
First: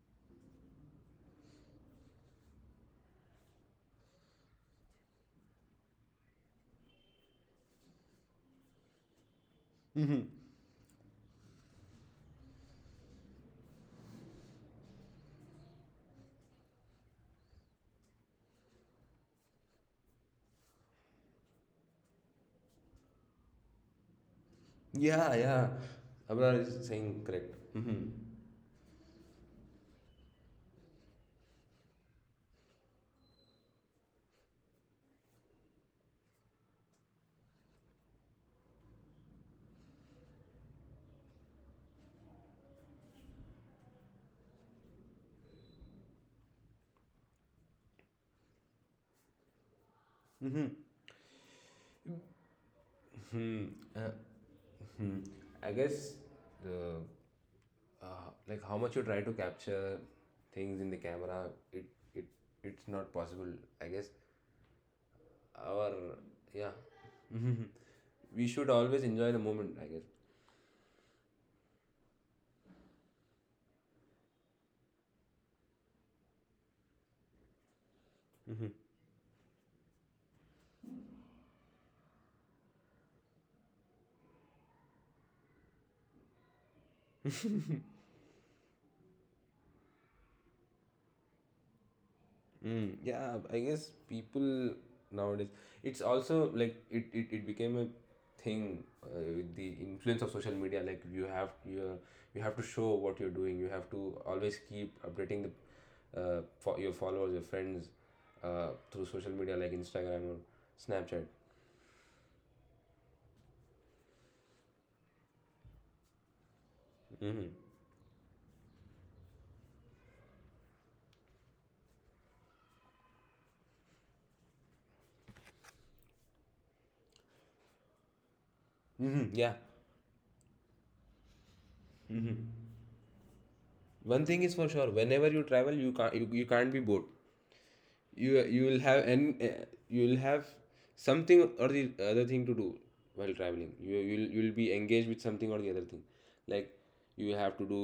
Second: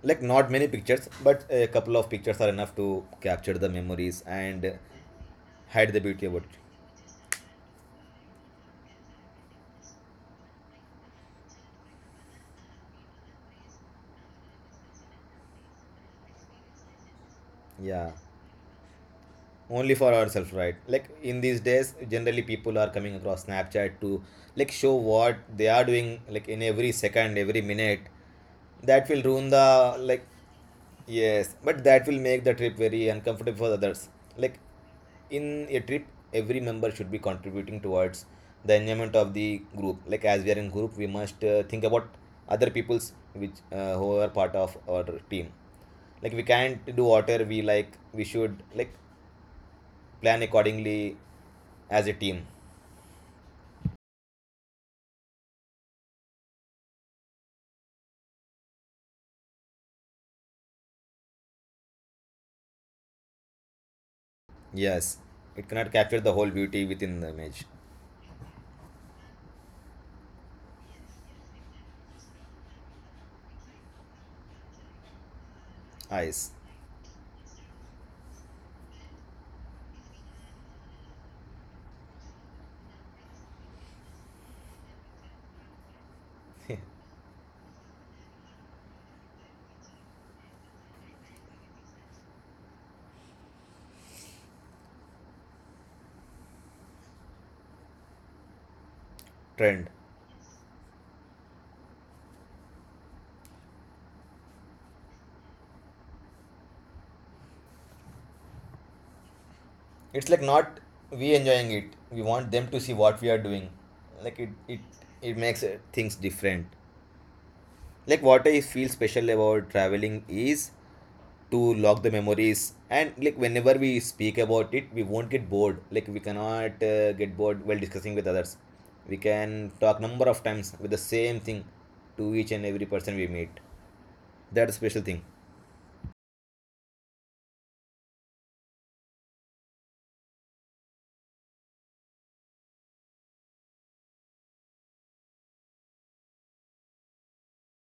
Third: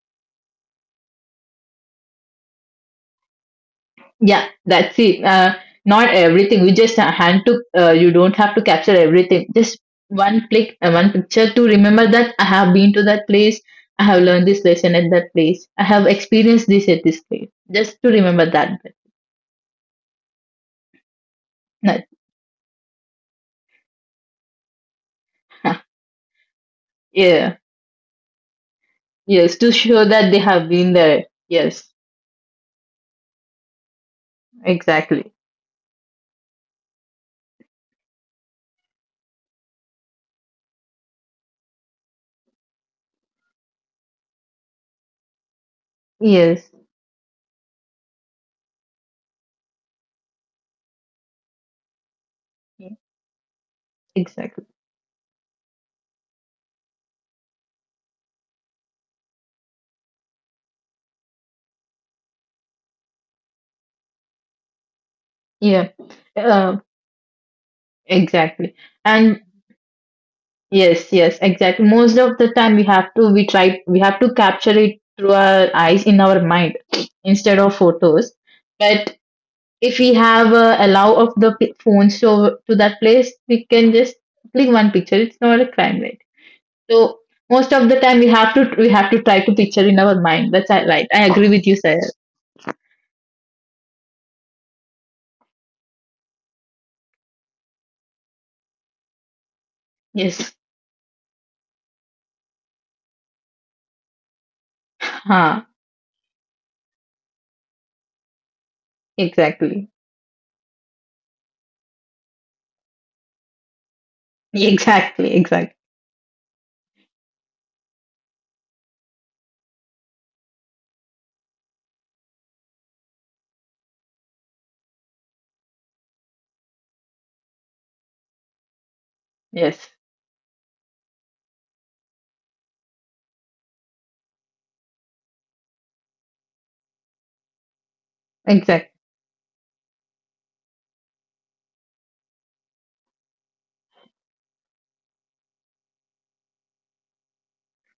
B: Like, not many pictures, but a couple of pictures are enough to capture the memories
C: Yeah,
B: and
C: that's it.
B: hide the
C: Not
B: beauty about it.
C: everything. We just hand to. You don't have to capture everything. Just one click, one picture to remember that I have been to that place. I have learned this lesson at that place. I have experienced this at this place. Just
B: Yeah,
C: to remember that bit.
B: only for ourselves, right? Like in these days
C: That-
B: generally people are coming across Snapchat to like show
A: Yeah,
B: what
A: yeah.
B: they are doing, like
A: Abrar
B: in
A: is
B: every
A: saying
B: second,
A: correct.
C: yeah.
B: every minute.
A: Mm-hmm.
B: That will ruin
C: Yes.
B: the
C: To show
B: like,
C: that they have been there.
B: yes, but
C: Yes.
B: that will make the trip very uncomfortable for others. Like
C: Exactly.
B: in a trip, every member should be contributing towards the enjoyment of the group. Like as we are in group, we must think about other people's, which who are part of our team. Like we
C: Yes,
B: can't do whatever we like. We should like plan accordingly, as a team.
A: Hmm.
C: exactly.
A: Hmm. I guess, the uh, like, how much you try to capture things in the camera, it it it's not possible. I guess
B: Yes, it
C: Yeah,
A: our,
B: cannot capture the whole
A: yeah.
C: uh,
B: beauty within the image.
A: We should
C: exactly.
A: always enjoy
C: And
A: the moment, I guess.
C: yes, yes, exactly. Most of the time, we have to, we try, we have to capture it through our eyes in our
B: Eyes.
C: mind instead of photos. But if we have a allow of the phones to that place, we can just click one picture. It's not a crime, right? So most of the time, we have to, we have to try to picture in our mind. Right. I agree with you, sir.
A: Yeah, I guess people nowadays, it's also like, it became a thing, with the
B: Trend.
A: influence of
C: Yes.
A: social media. Like, you have to show what you're doing. You have to always keep updating
C: Huh.
A: the for your followers, your friends, through social media like
C: Exactly.
B: It's
A: Instagram
B: like
A: or
B: not
A: Snapchat.
B: we enjoying it. We want them to see what we are doing. Like it it,
C: Exactly.
B: it makes
C: Exactly.
B: things different.
A: Mm-hmm.
B: Like what I feel special about traveling is to log the memories, and like whenever we speak about it we won't get bored. Like we cannot get bored while discussing with others. We
A: Mm-hmm, yeah.
B: can
C: Yes.
B: talk number of times with the same thing, to each and every person we meet.
A: One thing is
B: That's
A: for
B: a
A: sure,
B: special thing.
A: whenever you travel, you can't be bored. You will
C: Exact.
A: have, and you will have something or the other thing to do while traveling, you'll be engaged with something or the other thing. Like, you have to do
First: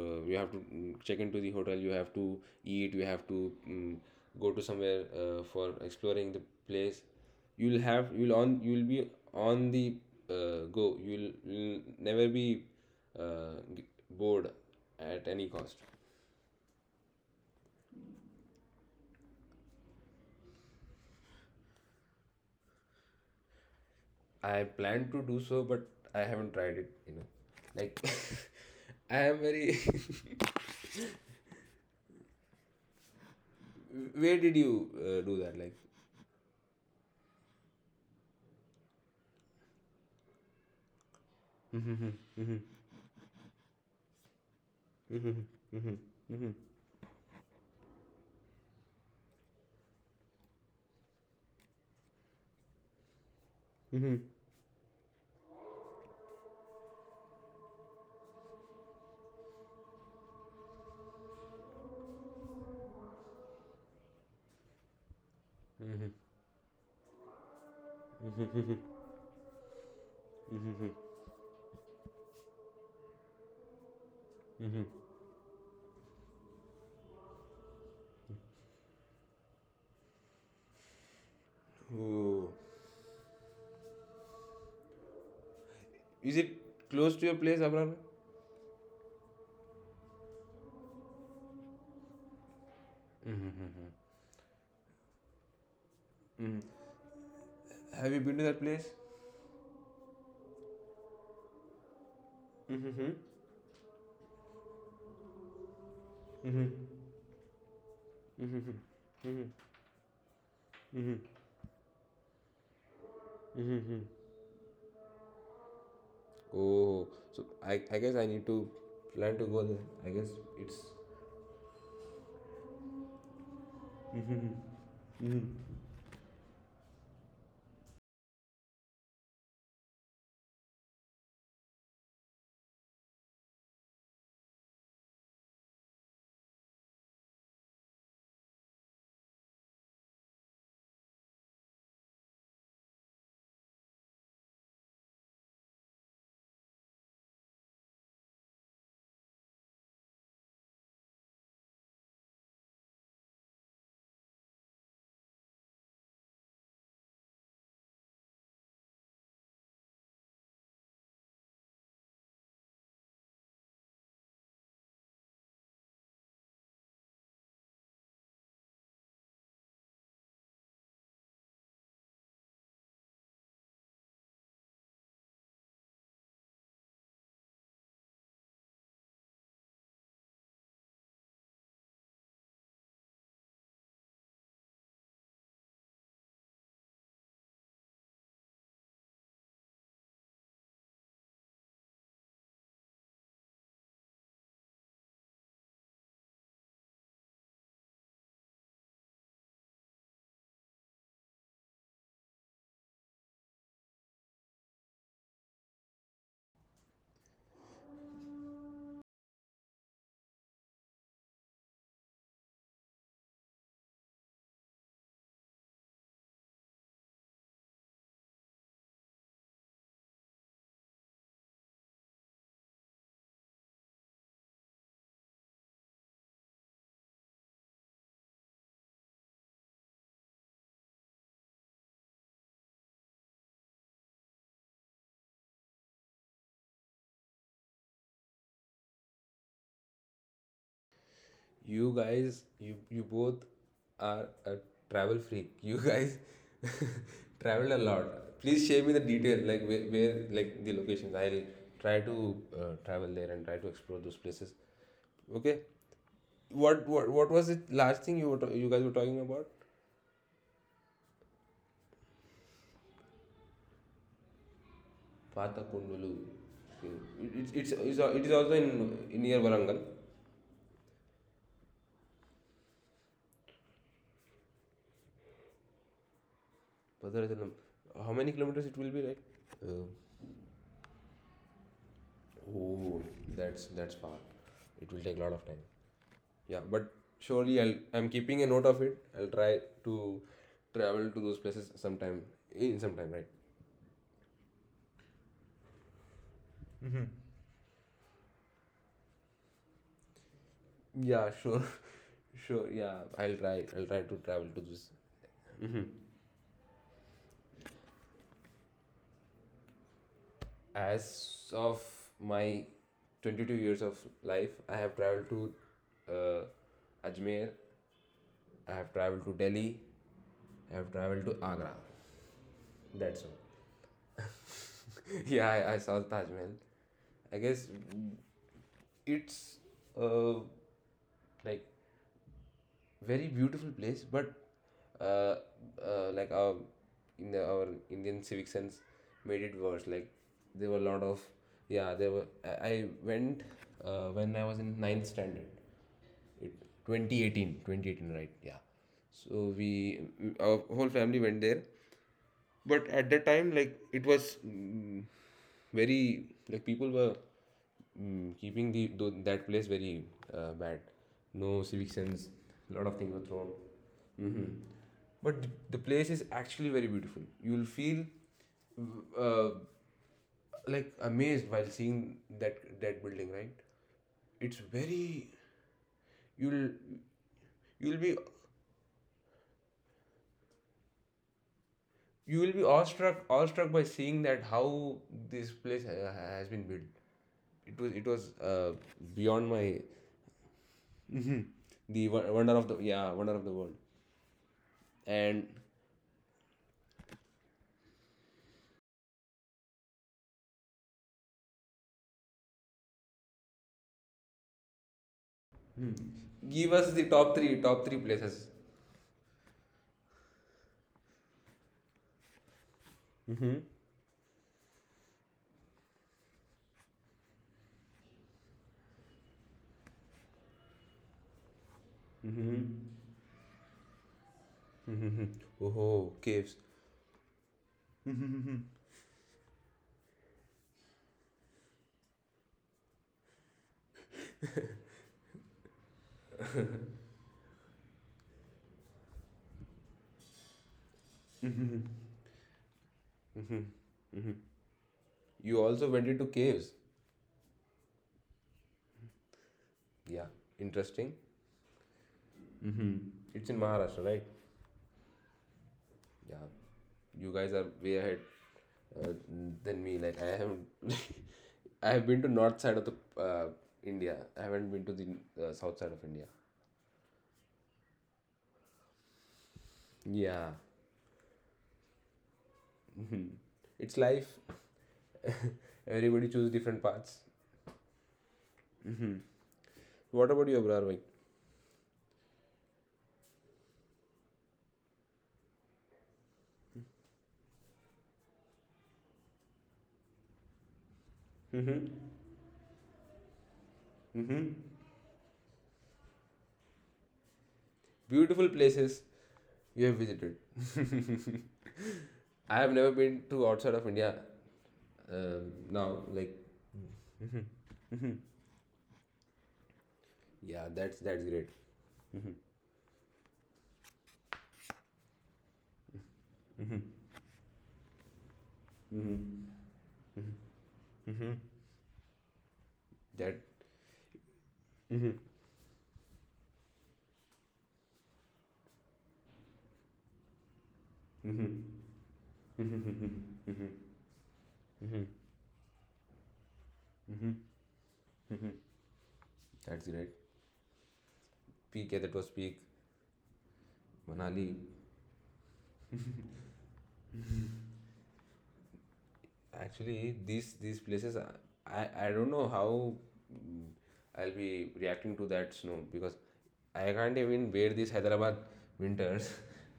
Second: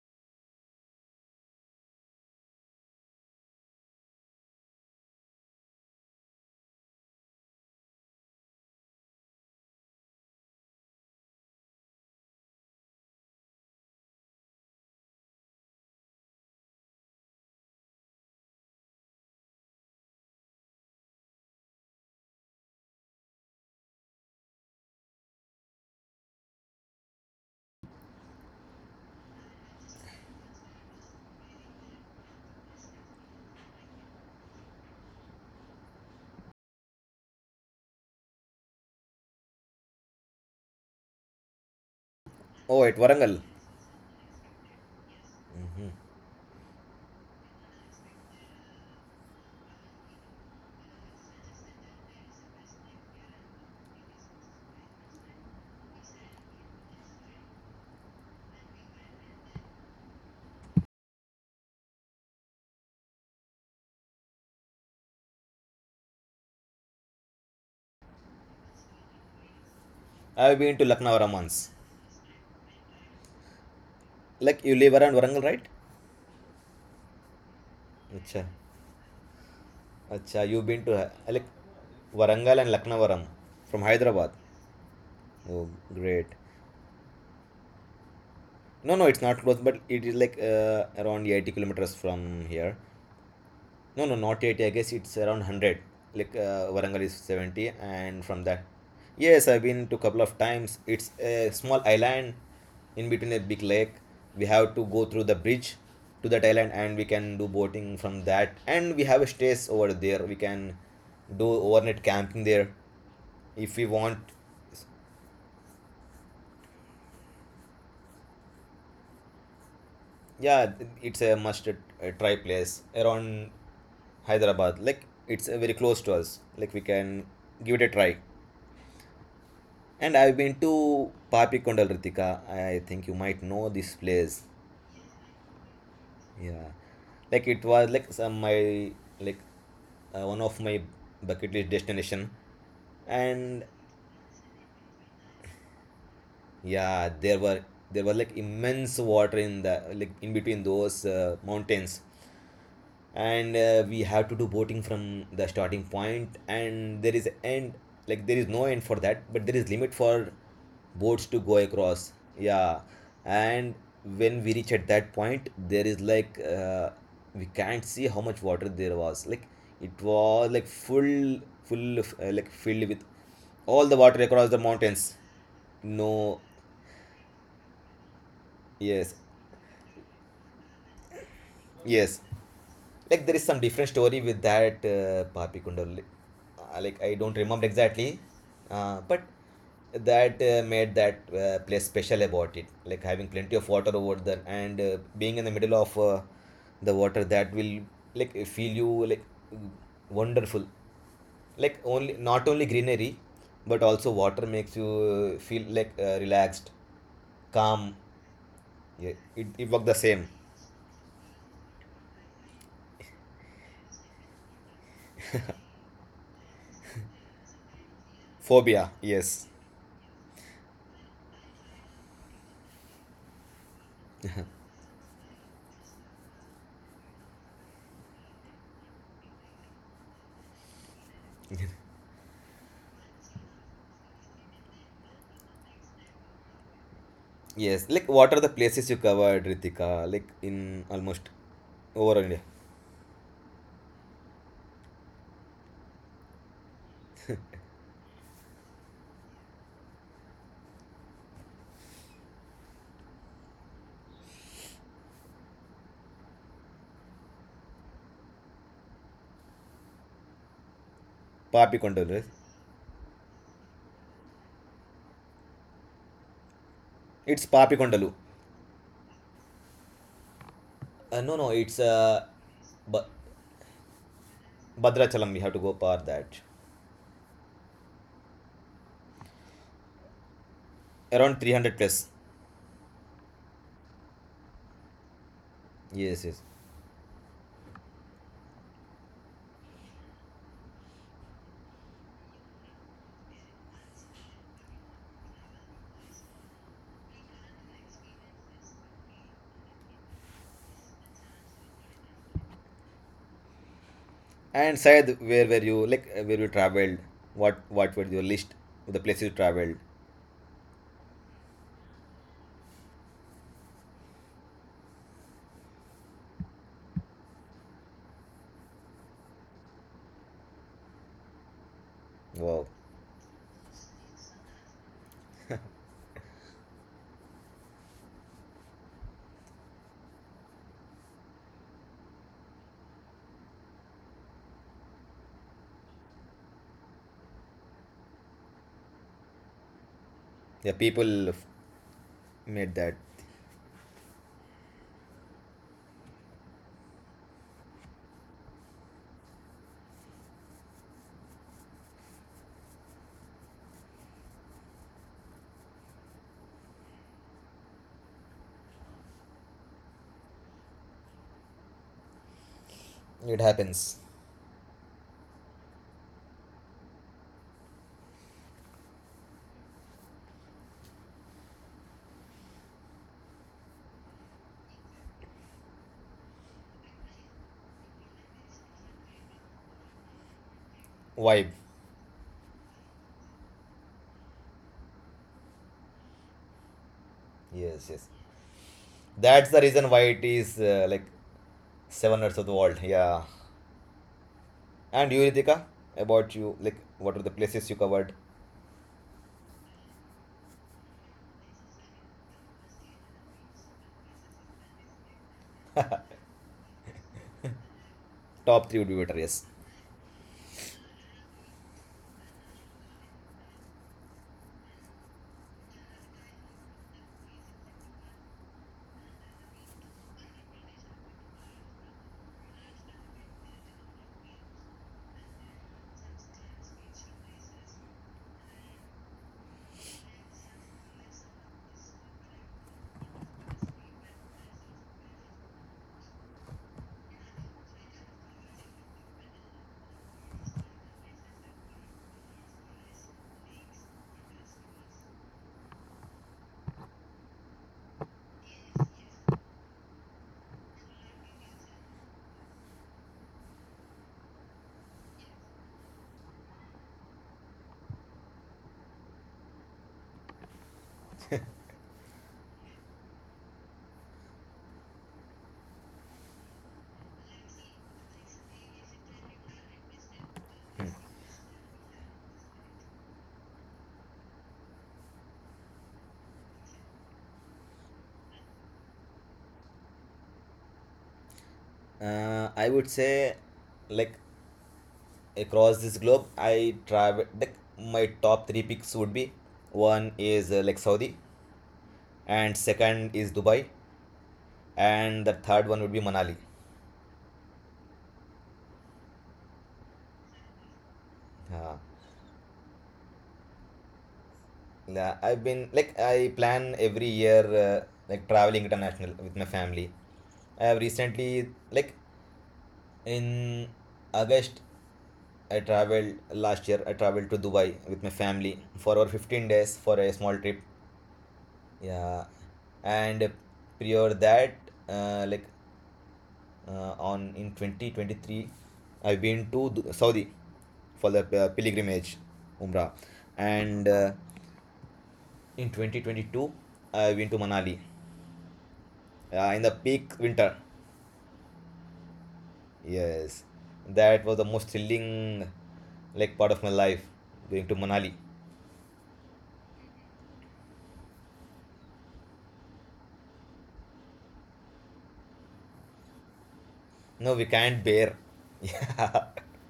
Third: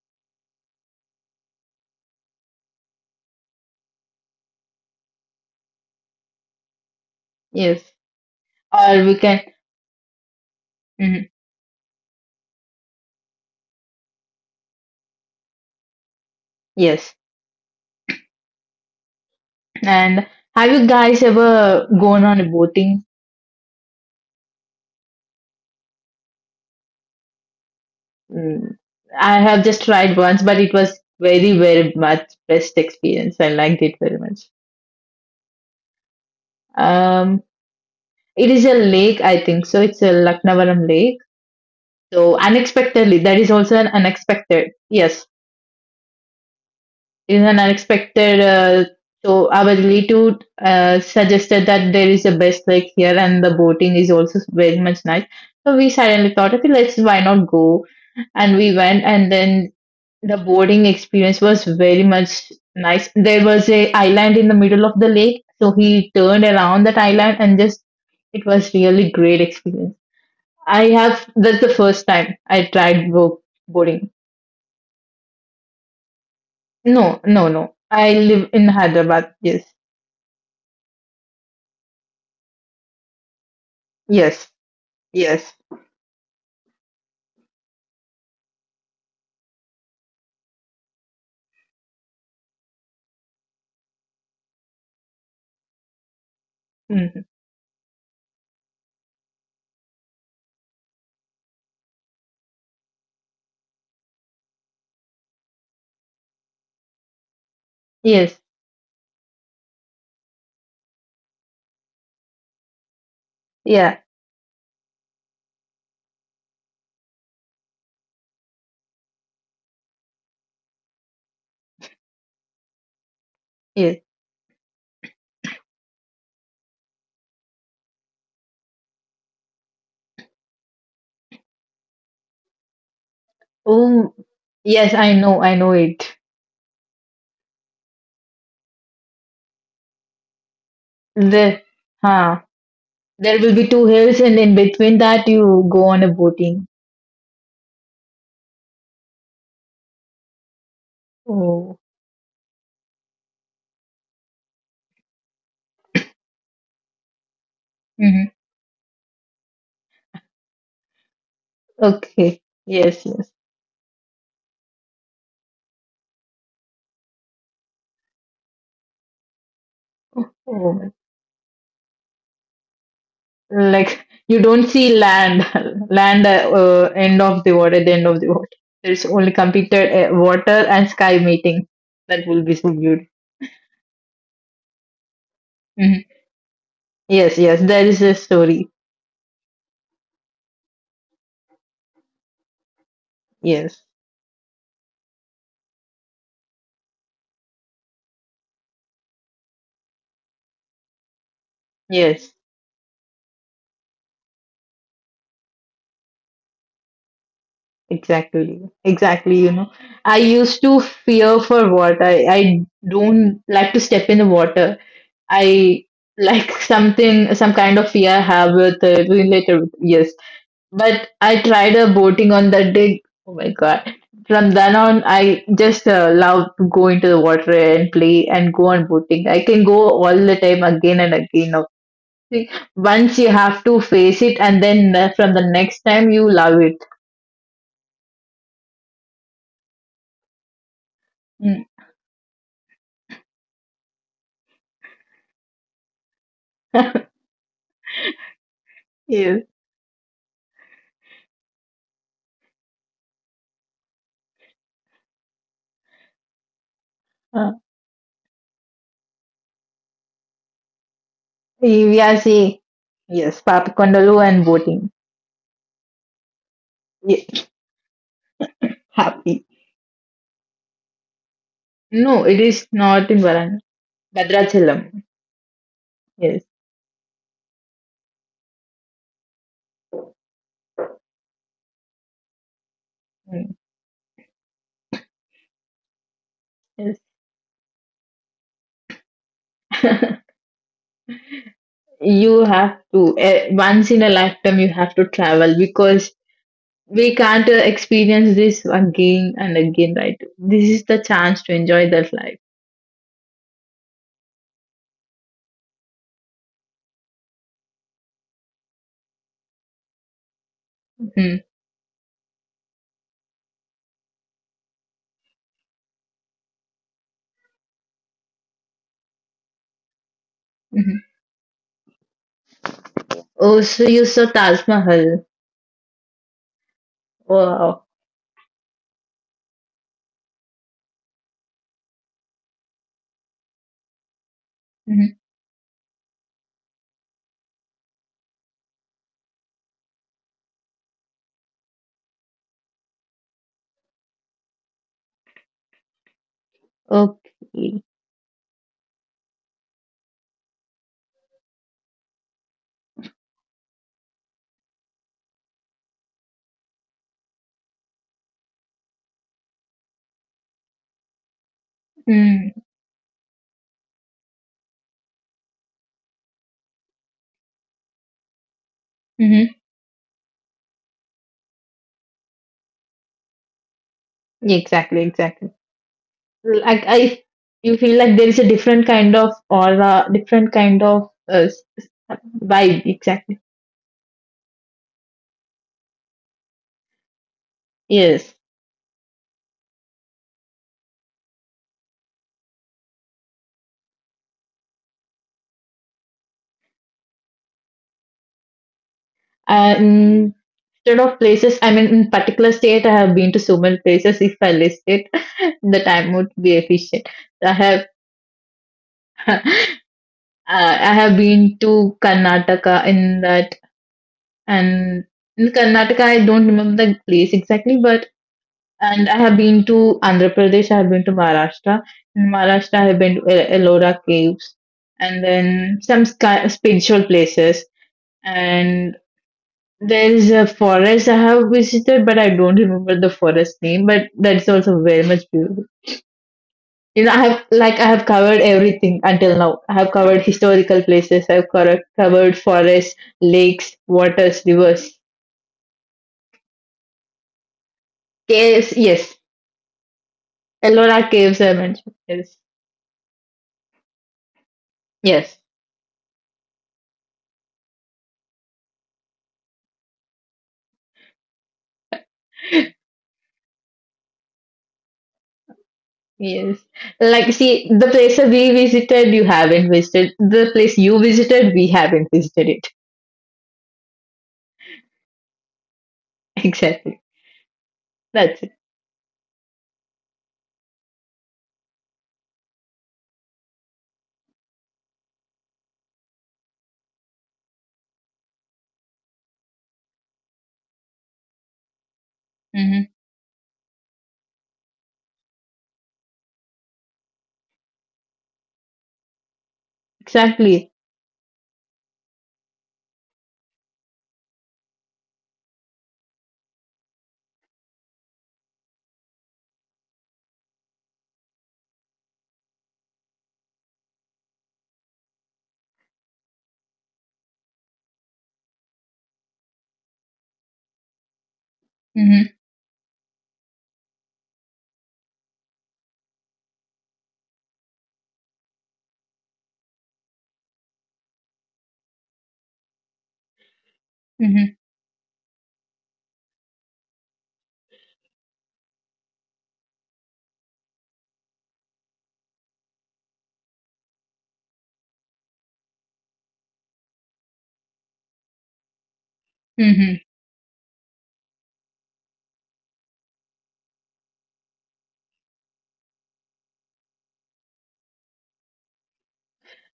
A: you have to mm, check into the hotel, you have to eat, you have to, go to somewhere, for exploring the place. you'll
C: Yes.
A: have you'll on you'll be
C: Or we can.
A: on the go, you'll,
C: Mhm.
A: you'll never be uh, g- bored at any cost.
C: Yes. And have you guys ever gone on a boating?
A: I plan to do so, but I haven't tried it enough. Like,
C: Mm,
A: I
C: I
A: am
C: have
A: very.
C: just tried once, but it was very, very much best experience. I liked it very
A: Where
C: much.
A: did you do that? Like,
C: Um, it is a lake, I think. So it's a Laknavaram lake. So
B: Oh, at
C: unexpectedly, that
B: varangal
C: is also an unexpected. Yes. In an unexpected so our relative suggested that there is a best lake here and the boating is also very much nice. So we suddenly thought, okay, let's why not go. And we went, and then the boarding experience was very much nice. There was a island in the middle of the lake, so he turned around that island and just it was really great experience.
B: I've been
C: I
B: to Lucknow
C: have That's
B: once.
C: the first time I tried boarding.
B: Like you
A: Mm-hmm.
B: live around varangal right?
C: No, I live
B: Acha,
C: in Hyderabad. Yes.
B: acha, you've been to, like
A: Oh.
B: varangal and Lucknowaram, from Hyderabad.
C: Yes. Yes.
B: Oh, great.
A: Is it close to your place, Abrar?
B: No, no, it's not close, but it is like around 80 kilometers from here. No, no, not 80. I guess it's around 100. Like Warangal is
C: Mhm.
B: 70,
A: Have you
B: and
A: been to
B: from
A: that
B: that,
A: place?
B: yes, I've been to couple of times. It's a small island
A: Mm-hmm.
B: in between a big lake. We have to go through the bridge to that island, and we can do boating from
C: Yes,
B: that. And we have a stays over there. We can do overnight camping there if we
C: yeah,
B: want.
A: Oh, so I guess I need to plan to go there. I guess
B: Yeah,
A: it's
B: it's a must try place around
C: yes.
B: Hyderabad. Like it's very close to us. Like we can give it a try. And I've been to Papikondal, Ritika. I think you might know this
C: Oh,
B: place.
C: yes, I know it.
B: Yeah. Like it was like some my like one of my bucket
C: The,
B: list destination.
C: huh, there will be
B: And
C: two hills, and in between that, you go on a boating.
B: yeah, there were like immense water in the like in between those
C: Oh.
B: mountains. And we have to do boating from the starting point, and there is end. Like
C: Hmm.
B: there is no end for that, but there is limit for boats to go across.
C: Okay,
B: Yeah.
C: yes, yes.
B: And when we reach at that point, there is like we can't see how much water there was. Like it was like
C: Oh,
B: full of, like filled with all the
C: like
B: water
C: you
B: across the
C: don't see
B: mountains.
C: land, land
B: No.
C: end of the water, at the end of the water. There's
B: Yes,
C: only computer water and sky meeting. That
B: yes,
C: will be so beautiful.
B: like there is some different story with that Papi
C: Mhm.
B: Kundal. Like I
C: Yes,
B: don't
C: yes,
B: remember
C: there is a
B: exactly,
C: story.
B: but that made that place special about it. Like having plenty of
C: Yes,
B: water over there and being in the middle of the water, that will like feel you like wonderful. Like only
C: yes.
B: not only greenery, but also water makes you feel like relaxed, calm.
C: Exactly,
B: Yeah,
C: exactly. You
B: it,
C: know,
B: it worked the
C: I
B: same.
C: used to fear for water. I don't like to step in the water. I like something, some kind of fear I have with
B: Phobia, yes.
C: related with, yes. But I tried a boating on that day. Oh my God. From then on, I just love to go into the water and play and go on boating. I can go all the time, again and again. Now, see, once you have to face it, and then from the next time, you love it.
B: Yes, like what are the places you covered, Ritika? Like in almost
C: Mm.
A: you
B: over
A: guys
B: India.
A: you you both are a travel freak. You guys traveled a lot. Please share me the details,
C: Yes.
A: like where, like the locations. I'll try to travel there and try to explore those places. Okay, what was
C: Uh.
A: it, last thing you were you guys were talking about?
B: Papikondalu,
C: Yes,
B: right?
C: yes, Papakondalu and boating.
A: Pathakundulu. It,
C: Ye-
B: It's
A: it's al- it
B: Papikondalu.
A: is also in near
C: Happy.
A: Varangal.
B: No, no, it's
C: No, it is not
B: ba-
C: in Varan. Bhadrachalam.
B: Bhadrachalam. We have to go par
C: Yes.
B: that.
A: Padarajalam. How many kilometers it will be, right? Uh,
B: Around 300 plus.
A: oh,
C: Mm.
A: that's far. It will take a lot of time.
B: Yes, yes.
A: Yeah, but
C: Yes.
A: surely I'm keeping a note of it. I'll try to travel to those places sometime.
C: You
A: In
C: have
A: some time,
C: to,
A: right?
C: eh, once in a lifetime, you have to travel, because we can't experience this again and again, right? This is the
A: Yeah,
C: chance to
A: sure,
C: enjoy that life.
A: sure. Yeah, I'll try. I'll try to travel to this.
B: And Syed, where were you? Like where you traveled? What were your list? The places you traveled.
C: Mhm,
A: As of my 22 years of life, I have traveled to Ajmer. I have traveled to Delhi. I have
C: mhm.
A: traveled to Agra.
B: Wow.
A: That's all.
C: Oh, so you saw Taj Mahal.
A: Yeah, I saw Taj Mahal. I guess
C: Wow.
A: it's uh, like very beautiful place, but
C: Mhm.
A: uh, uh, like our our Indian civic sense made it worse. Like there were
B: Yeah,
A: a lot of,
B: people
A: yeah, there were,
B: made
A: I
B: that.
A: went when I was in ninth standard it, 2018,
C: Okay.
A: right? Yeah, so we our whole family went there, but at that time, like, it was very, like people were keeping the that place very bad. No civic sense.
C: Mm-hmm.
A: A lot of things were
B: It
A: thrown.
B: happens.
A: Hmm, but the place is actually very beautiful. You will feel uh,
C: Mm-hmm.
A: like amazed while seeing that building, right? It's
C: Exactly,
A: very,
C: exactly.
A: you'll
C: Like I you
A: you'll
C: feel
A: be
C: like there is a different kind of aura, different kind of
B: Vibe.
A: you will be
C: vibe, exactly.
A: awestruck by seeing that how this place has been built. It was,
B: Yes, yes.
C: Yes,
A: beyond
B: That's
A: my,
B: the reason why it is like
A: the
B: Seven
A: wo-
B: Earths of
A: wonder
B: the
A: of the
B: World.
A: yeah
B: Yeah.
A: wonder of the world.
B: And you,
A: And
B: Ritika, about you, like what were the places you covered?
C: and instead of places, I mean, in particular state, I have been to so many places. If I list it, the time would be
A: give us the
C: efficient.
A: top
C: I
A: 3, top
C: have
A: 3 places.
B: Top three would be better.
C: uh,
B: Yes.
C: I have been to Karnataka in that and. In Karnataka, I don't remember the place exactly, but and I have been to Andhra Pradesh, I have been to Maharashtra. In Maharashtra, I
A: Mm-hmm.
C: have been to Ellora Caves
A: Mm-hmm.
C: and then some
A: Oh, caves.
C: spiritual places. And there is a forest I have visited, but I don't remember the forest name. But that's also very much beautiful. You know, I have like I have covered everything until now. I have covered historical places. I have covered forests, lakes, waters, rivers,
A: You also went into caves?
C: caves. Yes,
A: Yeah,
C: Ellora
A: interesting.
C: Caves, I mentioned, yes,
A: Mm-hmm. It's in maharashtra, right?
C: yes.
A: Yeah, you guys are way ahead uh, than me. Like I have, I have been to north side of the uh, India. I haven't been to the south side of India.
C: Yes. Like, see, the places we visited, you haven't visited.
A: Yeah.
C: The place you visited, we haven't visited it.
A: Mhm. It's life. Everybody choose different
C: Exactly.
A: paths.
C: That's it.
A: Mhm. What about you, Abrarvik?
B: I would say, like across this globe, I travel. Like my top three picks would be one is like Saudi,
A: Mm-hmm.
B: and
C: Mm-hmm.
B: second is Dubai,
A: Mm-hmm.
B: and the third one would be Manali.
A: Beautiful places you have visited.
C: Exactly.
B: Uh,
A: I have never been to outside of India.
B: yeah,
A: Uh,
B: I've been
A: Now,
B: like
A: like,
B: I plan every year like traveling international with my family.
A: yeah,
B: I have
A: that's great.
B: recently like
A: Mm-hmm.
B: in August I traveled last year. I traveled to Dubai with my family for over
A: Mm-hmm.
B: 15 days for a small trip. Yeah,
C: Mm-hmm.
A: That.
B: and prior that, like on in 2023, I've been to Saudi for the
A: Mm-hmm.
B: pilgrimage, Umrah,
A: Mm-hmm. Mm-hmm.
B: and
C: Mm-hmm.
B: in 2022, I've
A: Mm-hmm.
B: been to Manali in the
A: That's great.
B: peak winter.
A: Peak, yeah, that was peak.
B: Yes, that was
A: Manali.
B: the most thrilling like part of my life going to Manali.
C: Mm-hmm.
A: Actually, these places, are, I don't know how, mm, I'll be reacting to that snow, because I can't
B: No,
A: even
B: we
A: bear this
B: can't bear.
A: Hyderabad winters.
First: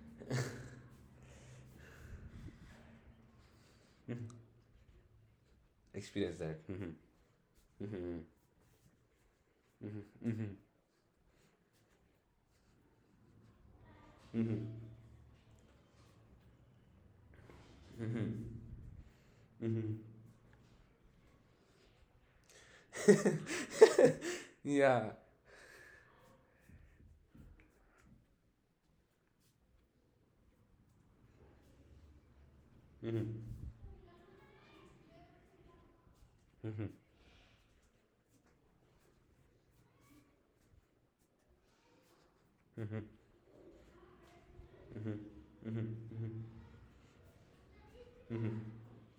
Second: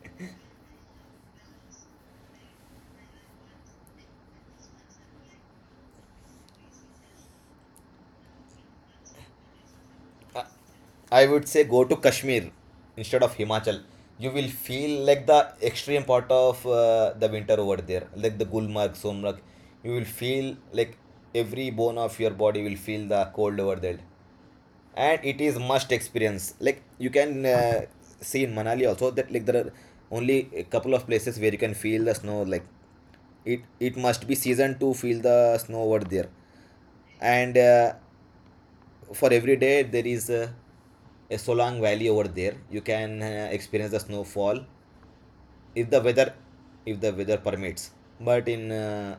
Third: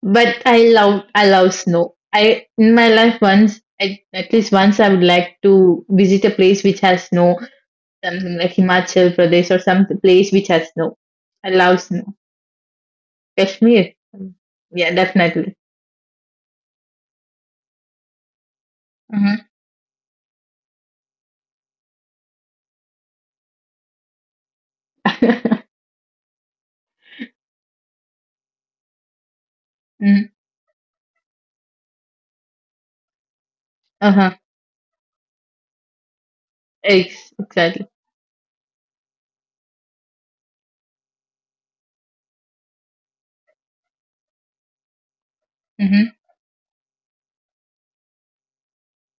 C: But I love snow. I, in my life, once, I, at least once, I would like to visit a
A: Experience
C: place
A: that.
C: which
A: Mhm.
C: has snow,
A: Mhm.
C: something like Himachal Pradesh or some
A: Mhm.
C: place which
A: Mhm.
C: has snow.
B: I would
C: I
B: say
C: love
B: go to
C: snow.
B: Kashmir instead of Himachal.
C: Kashmir.
B: You will
C: Yeah,
B: feel like the
C: definitely.
B: extreme part of the winter over there, like the
A: Mhm.
B: Gulmarg, Somrak. You will feel like every bone of your body will feel the cold over there,
A: Yeah,
B: and it
C: Mm-hmm.
B: is must experience. Like you can see in Manali also that like there are
C: Mm-hmm.
B: only a couple of places where you can feel the snow. Like it must
C: Uh-huh.
B: be season to feel the snow over there, and
C: Exactly.
B: for every day there is a Solang Valley over there. You can experience the snowfall if the
C: Mm-hmm.
B: weather if the weather permits. But in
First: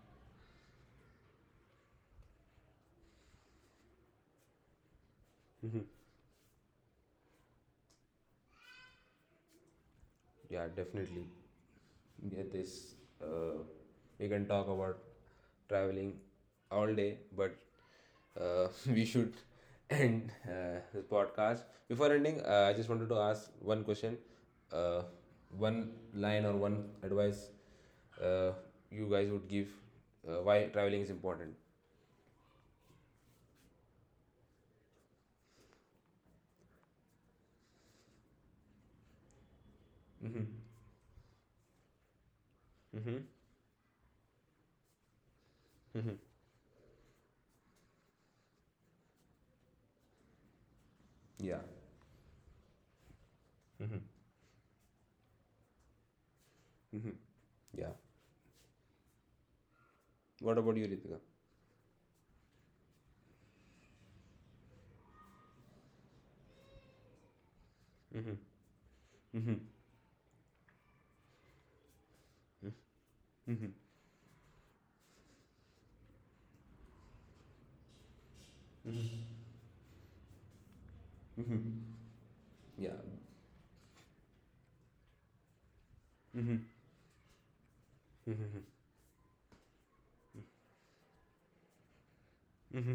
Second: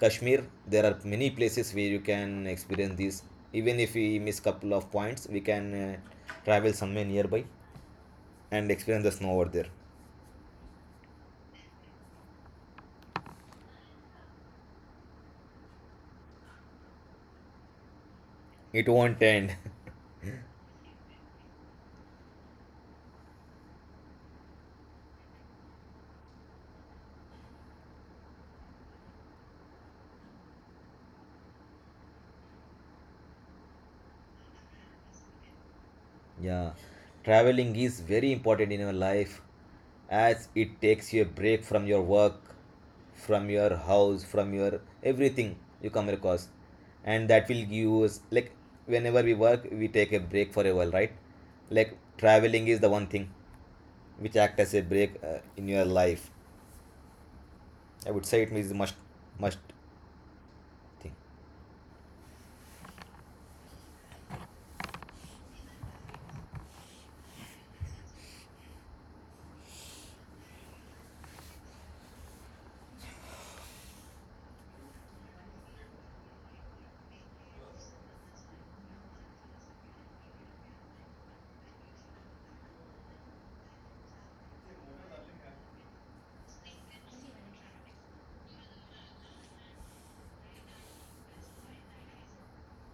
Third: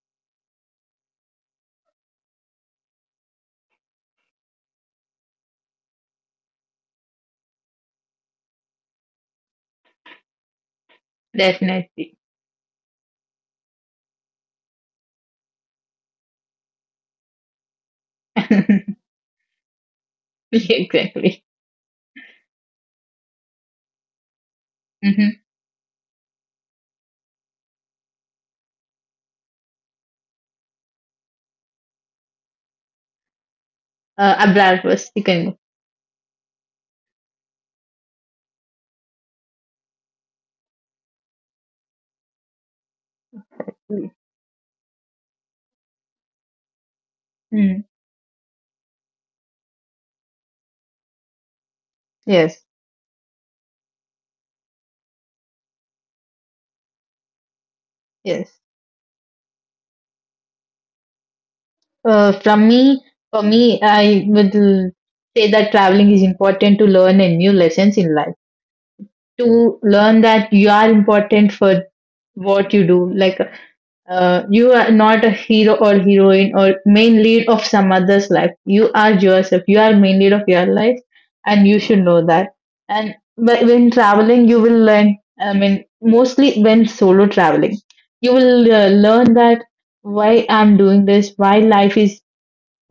B: Kashmir there are many places where you can experience this. Even if we miss couple of points, we can travel somewhere nearby and experience the snow over there.
A: yeah, definitely.
C: Definitely.
A: Yeah, this, uh, we can talk about traveling all day, but uh,
B: It
A: we
B: won't
A: should
B: end.
A: end
C: Yeah,
A: this
C: exactly.
A: podcast. Before ending, I just wanted to ask one question, uh,
C: Mm-hmm.
A: one line or one advice, uh, you guys would give why traveling is important.
C: Abrar first. You can go.
B: Yeah, traveling is very important in your life
A: Mm-hmm.
B: as it takes you a break from your work,
A: Mm-hmm.
B: from your
C: Mm.
B: house, from your everything you come across. And that will
C: Mm.
B: give us, like, whenever we work, we take a break for a while, right?
A: Yeah.
B: Like,
C: Yes.
B: traveling is the one thing
A: Mm-hmm.
B: which act as a break in your life.
A: Mm-hmm. Yeah.
B: I would say it
C: Yes.
B: is a must
A: What about you,
B: thing.
A: Ritika?
C: Uh, from me, for me, I would say that traveling is important to learn and new lessons in life. To learn that you are important for what you do. Like
A: Mm-hmm.
C: uh, you are not a hero or heroine or main lead of some other's life. You are yourself. You are main lead of your life, and you should know that.
A: Yeah.
C: And when traveling, you will learn. I mean, mostly when solo traveling, you will learn that why I'm doing this, why life is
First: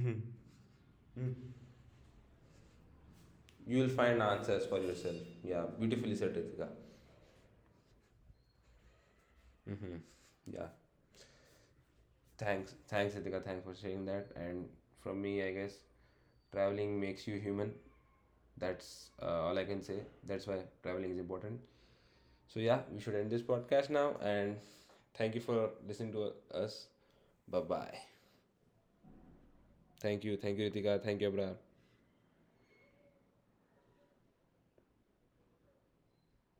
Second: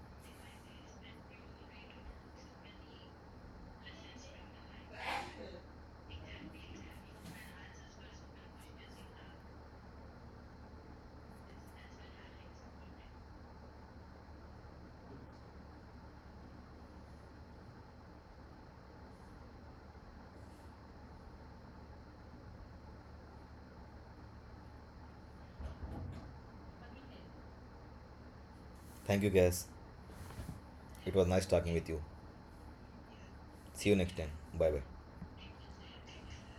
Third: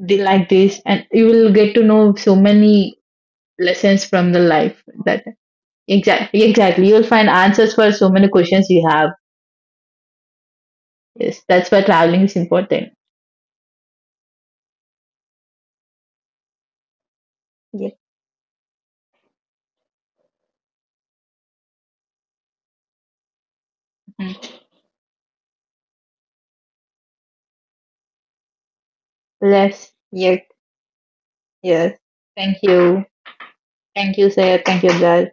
C: like this, and you will get to know so many
A: You will
C: lessons
A: find
C: from the
A: answers for
C: life.
A: yourself.
C: That
A: Yeah. Beautifully said,
C: exactly,
A: Ritika.
C: exactly, you will find answers for so many questions you have.
A: Mm-hmm. Yeah.
C: Yes, that's why traveling is
A: Thanks. Thanks,
C: important.
A: Ritika. Thanks for sharing that. And from me, I guess traveling makes you human.
C: Yes.
A: That's all I can say. That's why traveling is important. So, yeah, we should end this podcast now. And thank you for listening to us. Bye bye.
B: Thank you, guys.
A: Thank you. Thank you, Ritika.
C: Yes,
B: It
A: Thank
B: was
A: you,
B: nice
A: Abrar.
C: yes,
B: talking with you.
C: yes. Thank
B: See you next time.
C: you.
B: Bye bye.
C: Thank you, sir. Thank you, guys.